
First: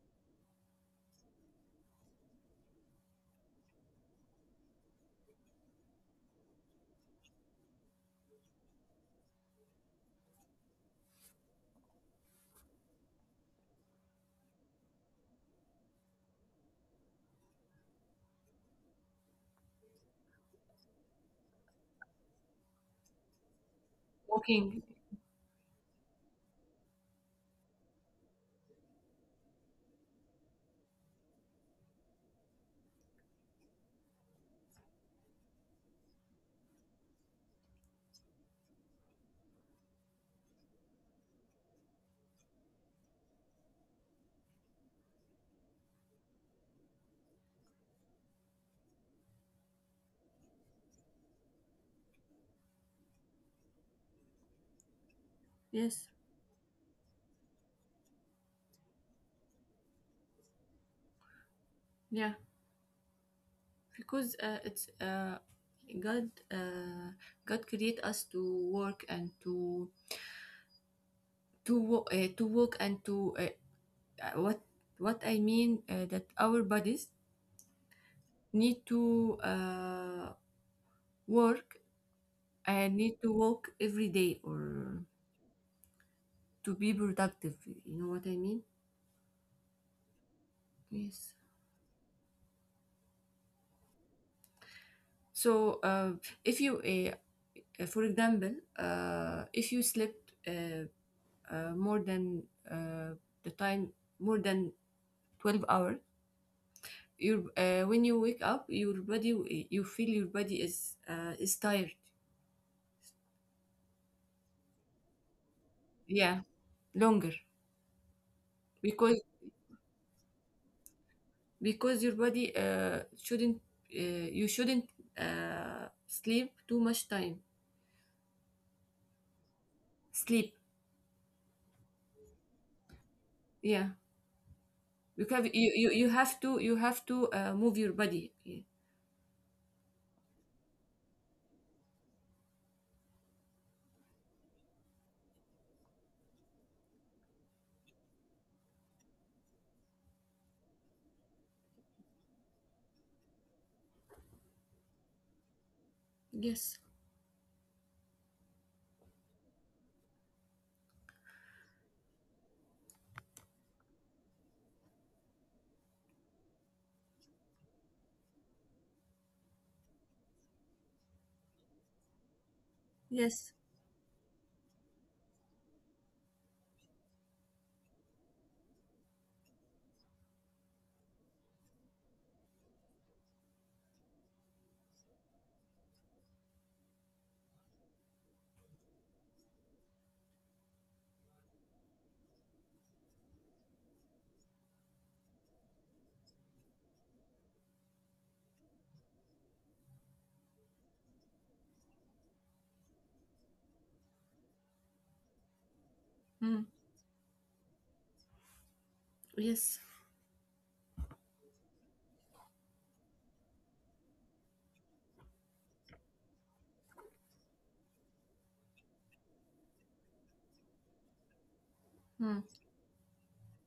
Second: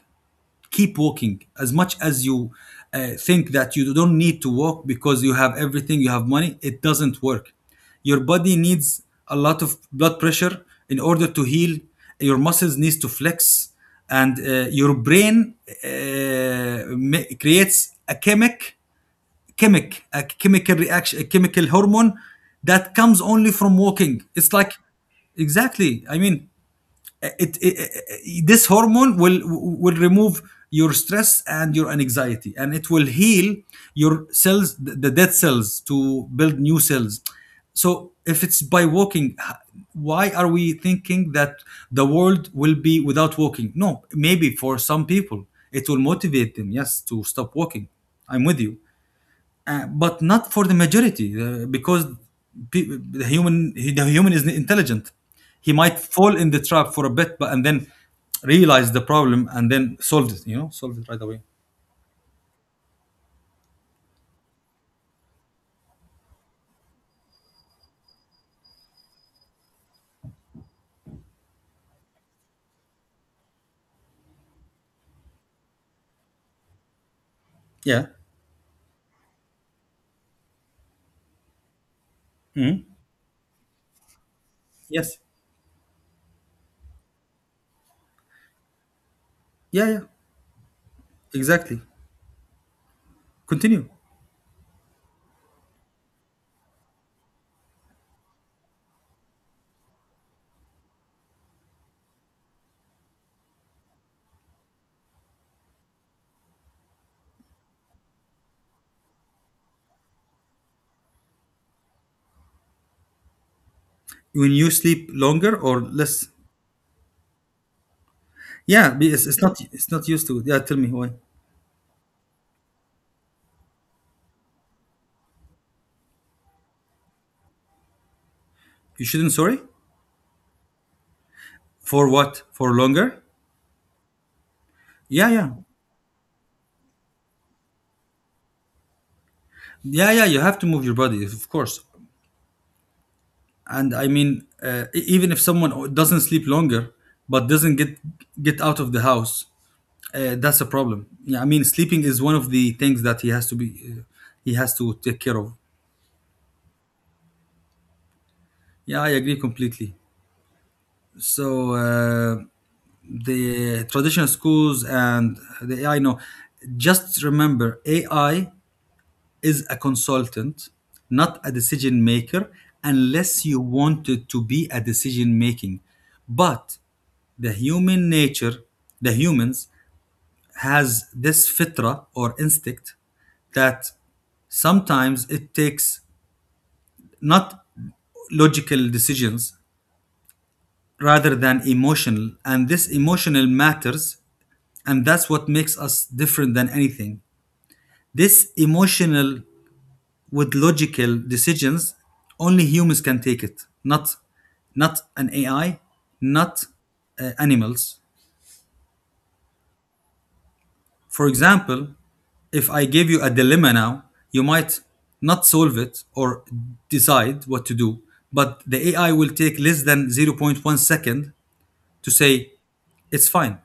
Speaker 1: keep walking, as much as you uh, think that you don't need to walk because you have everything, you have money, it doesn't work. Your body needs a lot of blood pressure in order to heal. Your muscles needs to flex, and uh, your brain uh, ma- creates a chemic chemic a chemical reaction, a chemical hormone that comes only from walking. It's like,
Speaker 2: Walking.
Speaker 1: exactly, I mean, it, it, it- this hormone will will remove your stress and your anxiety, and it will heal your cells, the the dead cells, to build new cells. So if it's by walking, h- why are we thinking that the world will be without walking? No, maybe for some people it will motivate them, yes, to stop walking. I'm with you, uh, but not for the majority, uh, because pe- the human the human is intelligent. He might
Speaker 2: Yes.
Speaker 1: fall in the trap for a bit, but and then realize the problem and then solve it, you know solve it right away.
Speaker 2: Yeah. Because uh, it's uh, God. Uh, God create us to work and to to wo- uh, to work and to uh, uh, what what I mean uh, that our bodies
Speaker 1: Yeah.
Speaker 2: need to uh, work. I
Speaker 1: Mhm.
Speaker 2: need to walk every day or
Speaker 1: Yes.
Speaker 2: to be productive. You know what I mean?
Speaker 1: Yeah, yeah.
Speaker 2: Yes.
Speaker 1: Exactly. Continue.
Speaker 2: So uh, if you, uh, uh, for example, uh, if you slept uh, uh, more than uh, the time, more than twelve hours, your uh, when you wake up, your body, you feel your body is uh, is tired.
Speaker 1: When you sleep longer or less?
Speaker 2: Yeah, longer.
Speaker 1: Yeah, be-
Speaker 2: because
Speaker 1: it's, it's not it's not used to it. Yeah, tell me why.
Speaker 2: because your body uh, shouldn't, uh, you shouldn't uh, sleep too much time.
Speaker 1: You shouldn't, sorry,
Speaker 2: Sleep
Speaker 1: for what, for longer?
Speaker 2: yeah,
Speaker 1: Yeah,
Speaker 2: because
Speaker 1: yeah.
Speaker 2: you you, you have to you have to uh, move your body. Yeah.
Speaker 1: Yeah, yeah, you have to move your body, of course. And I mean, uh, e- even if someone doesn't sleep longer but doesn't get get out of the house, uh, that's a problem. Yeah, I mean, sleeping is one of the things that he has to be uh, he has to take care of.
Speaker 2: Yes,
Speaker 1: Yeah, I agree completely. So uh, the traditional schools and the AI, no, just remember, AI is a consultant, not a decision maker, unless
Speaker 2: yes,
Speaker 1: you wanted to be a decision making. But the human nature, the humans, has this fitra or instinct that sometimes it takes not logical decisions, rather than emotional, and this emotional matters. And that's what makes us different than anything, this emotional with logical decisions. Only humans can take it, not not an AI,
Speaker 2: mm.
Speaker 1: not uh, animals,
Speaker 2: Yes,
Speaker 1: for example. If I give you a dilemma now, you might not solve it or decide what to do, but the AI will take less than zero point zero point one second to say
Speaker 2: mm.
Speaker 1: it's fine.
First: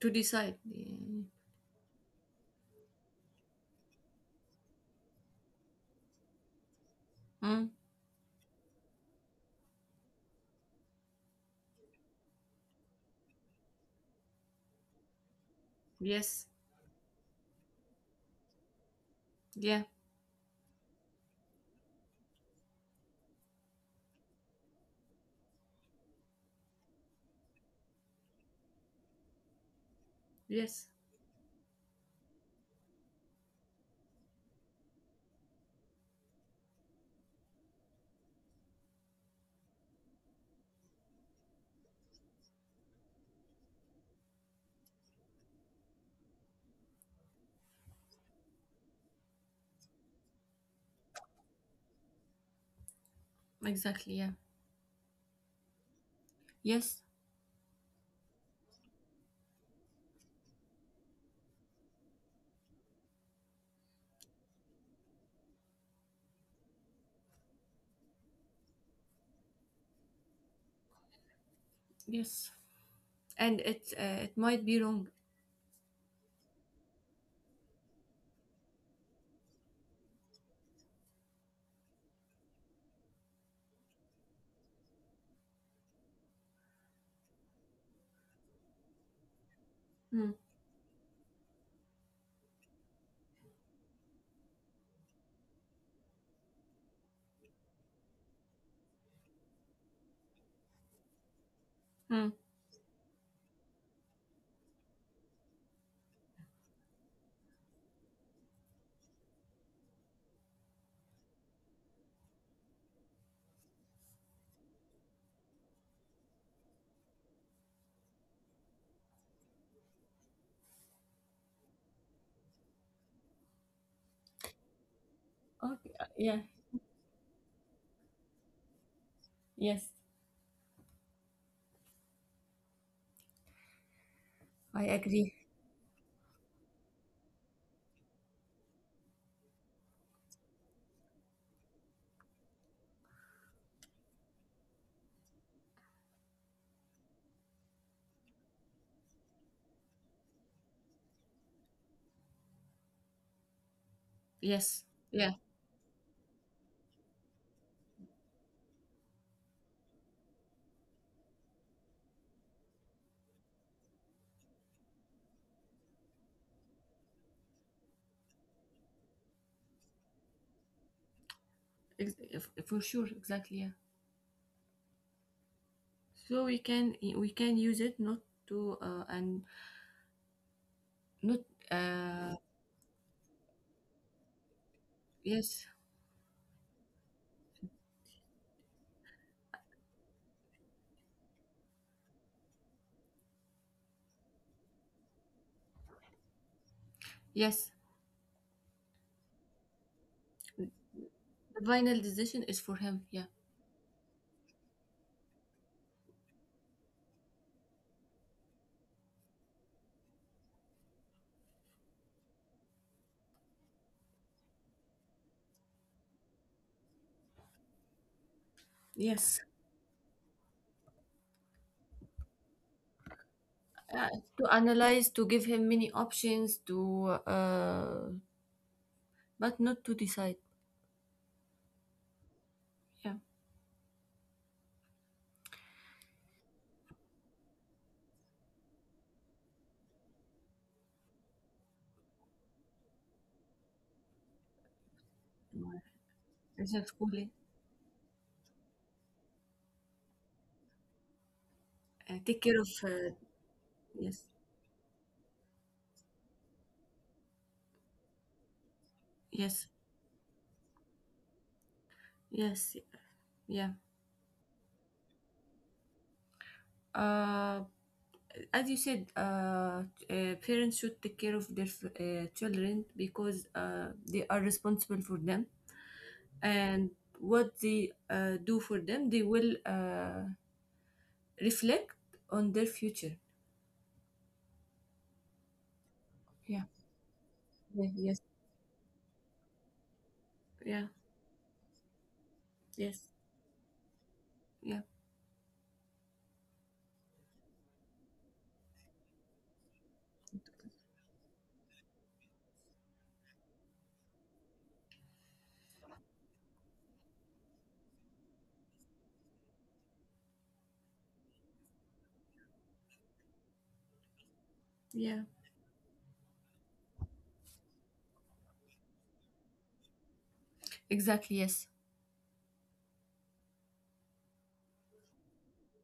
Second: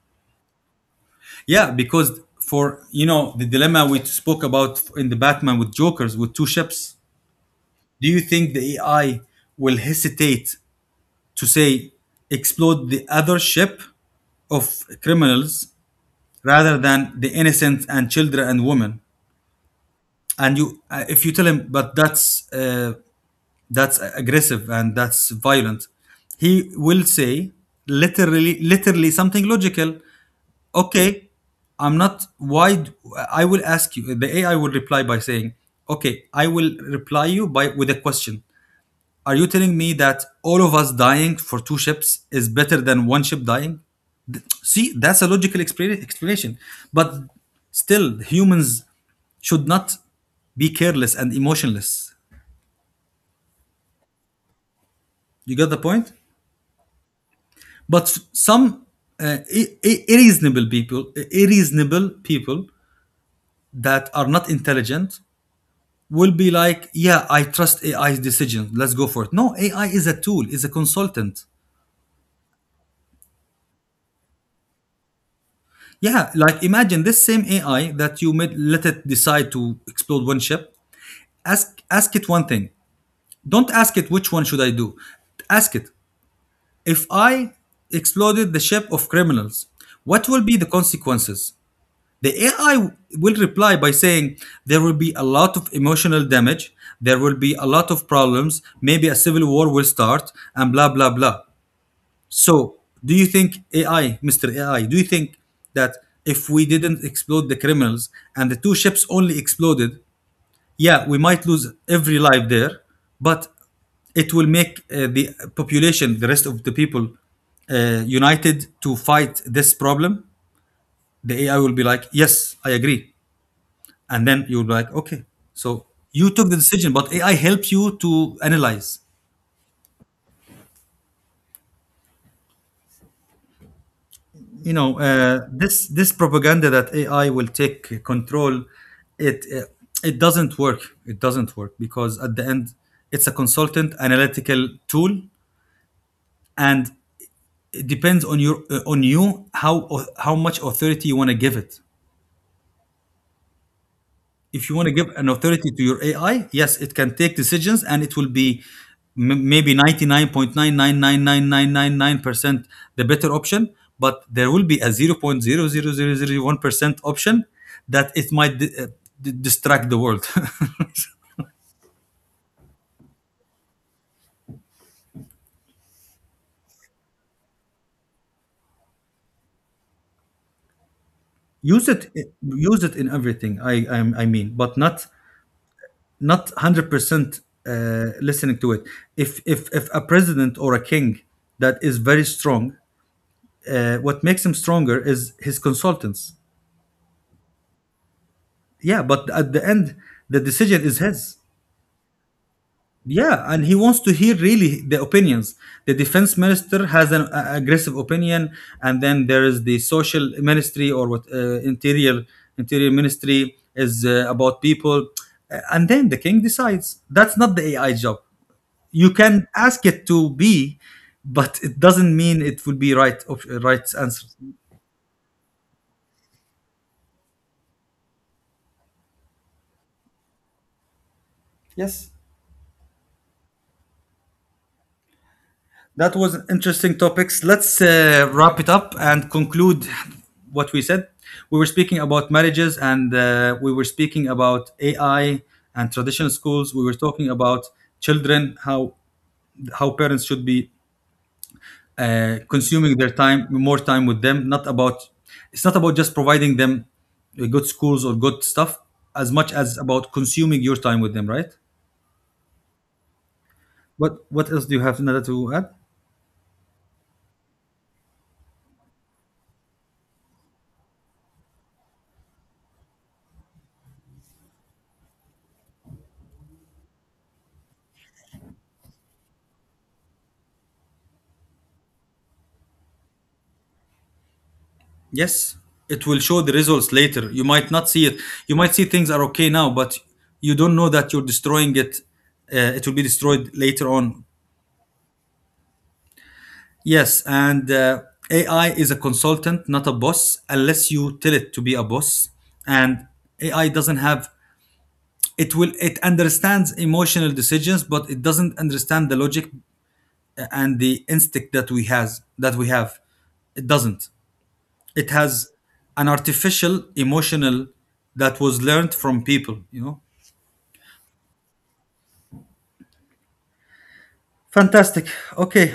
Speaker 2: To decide. Yeah.
Speaker 1: Yeah, because, for you know, the dilemma we spoke about in the Batman, with Jokers, with two ships,
Speaker 2: Mm.
Speaker 1: do you think the AI will hesitate to say explode the other ship of criminals
Speaker 2: Yes,
Speaker 1: rather than the innocent and children and women?
Speaker 2: yeah,
Speaker 1: And you, uh, if you tell him, but that's uh, that's aggressive and that's violent, he will say literally, literally something logical.
Speaker 2: yes,
Speaker 1: Okay, I'm not why d- I will ask you, the AI will reply by saying, okay, I will reply you by with a question. Are you telling me that all of us dying for two ships is better than one ship dying? See, that's a logical expla- explanation. But still, humans should not be careless and emotionless.
Speaker 2: exactly, yeah,
Speaker 1: You got the point?
Speaker 2: yes,
Speaker 1: But some uh, i- i- irreasonable people, irreasonable people that are not intelligent will be like, yeah, I trust AI's decision. Let's go for it. No, A I is a tool, is a consultant.
Speaker 2: yes. And it uh, it might be wrong.
Speaker 1: Yeah, like, imagine this same A I that you made, let it decide to explode one ship. Ask ask it one thing. Don't ask it which one should I do. Ask it, if I exploded the ship of criminals, what
Speaker 2: Mm.
Speaker 1: will be the consequences? The A I will reply by saying there will be a lot of emotional damage, there will be a lot of problems, maybe a civil war will start, and blah blah blah.
Speaker 2: Mm.
Speaker 1: So, do you think A I, mister A I, do you think that if we didn't explode the criminals and the two ships only exploded, yeah, we might lose every life there, but it will make uh, the population the rest of the people uh, united to fight this problem. The AI will be like, yes, I agree. And then you'll be like, okay, so
Speaker 2: Okay, uh,
Speaker 1: you
Speaker 2: yeah.
Speaker 1: took the decision, but AI helps you to analyze.
Speaker 2: Yes,
Speaker 1: you
Speaker 2: I
Speaker 1: know
Speaker 2: agree.
Speaker 1: uh, this this propaganda that AI will take control, it uh, it doesn't work it doesn't work, because at the end it's a consultant, analytical tool. And it depends on your uh, on you, how uh, how much authority you want to give it. If you
Speaker 2: Yes,
Speaker 1: want to give an
Speaker 2: yeah.
Speaker 1: authority to your AI, yes, it can take decisions, and it will be m- maybe ninety nine point nine nine nine nine nine nine nine percent the better option, but there will be a zero point zero zero zero zero one percent option that it might di- uh, d- distract the world.
Speaker 2: Ex- f- for sure, exactly, yeah. So we can we can use it, not to uh, and not
Speaker 1: use it uh,
Speaker 2: uh,
Speaker 1: Use it in everything, i i, I mean, but not,
Speaker 2: yes,
Speaker 1: not one hundred percent uh, listening to it. If, if, if a president or a king that is very strong, uh, what makes him stronger is his consultants.
Speaker 2: yes.
Speaker 1: Yeah, but at the end, the decision is his.
Speaker 2: The final decision is for him. Yeah.
Speaker 1: Yeah, and he wants to hear really the opinions. The defense minister has an uh, aggressive opinion, and then there is the social ministry, or what, uh, interior interior ministry, is uh, about people. Uh, and then the king decides. That's not the A I job. You
Speaker 2: Yes.
Speaker 1: can ask it to be, but it doesn't mean it will be right, op- right
Speaker 2: Uh,
Speaker 1: answer.
Speaker 2: to analyze, to give him many options, to uh, but not to decide.
Speaker 1: Yes.
Speaker 2: Yeah,
Speaker 1: That was an interesting topics. Let's uh, wrap it up and conclude what we said. We were speaking about marriages, and uh, we were speaking about A I and traditional schools. We were talking
Speaker 2: exactly.
Speaker 1: about children, how how parents should be
Speaker 2: Uh,
Speaker 1: uh,
Speaker 2: take care of.
Speaker 1: consuming
Speaker 2: Uh,
Speaker 1: their time, more time
Speaker 2: yes,
Speaker 1: with them. Not about It's not about just providing them uh, good schools or good stuff, as much
Speaker 2: yes,
Speaker 1: as about consuming your time with them, right?
Speaker 2: yes. Yeah.
Speaker 1: What what else do you have, Nada, to add?
Speaker 2: Uh, as you said, uh, uh, parents should take care of their uh, children because uh, they are responsible for them, and what they uh, do for them, they will uh, reflect on their future.
Speaker 1: Yes, it will show the
Speaker 2: Yeah.
Speaker 1: results later. You might
Speaker 2: Yeah.
Speaker 1: not see
Speaker 2: Yes.
Speaker 1: it. You might see things are okay now, but you don't
Speaker 2: Yeah,
Speaker 1: know that you're destroying it. Uh, it will be
Speaker 2: yes,
Speaker 1: destroyed later on.
Speaker 2: yeah,
Speaker 1: Yes, and uh, A I is a consultant, not a boss, unless you tell it to be a boss. And A I doesn't have, it will it understands emotional decisions, but it doesn't understand the logic uh, and the instinct that we has that we have. It doesn't. It
Speaker 2: yeah,
Speaker 1: has an artificial emotional that was learned from people, you know.
Speaker 2: exactly. Yes,
Speaker 1: Fantastic. Okay.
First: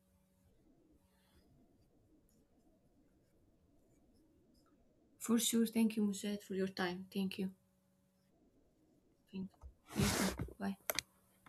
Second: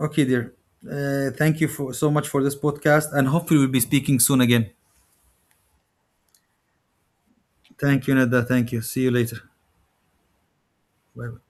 Speaker 1: Okay, dear, uh, thank you for so much for this podcast, and hopefully we'll be speaking soon again.
Speaker 2: for sure. Thank you, Mushed, for your time. Thank you.
Speaker 1: Thank you, Nada. Thank you, see you later.
Speaker 2: Thank you. Thank you. Bye.
Speaker 1: Bye bye.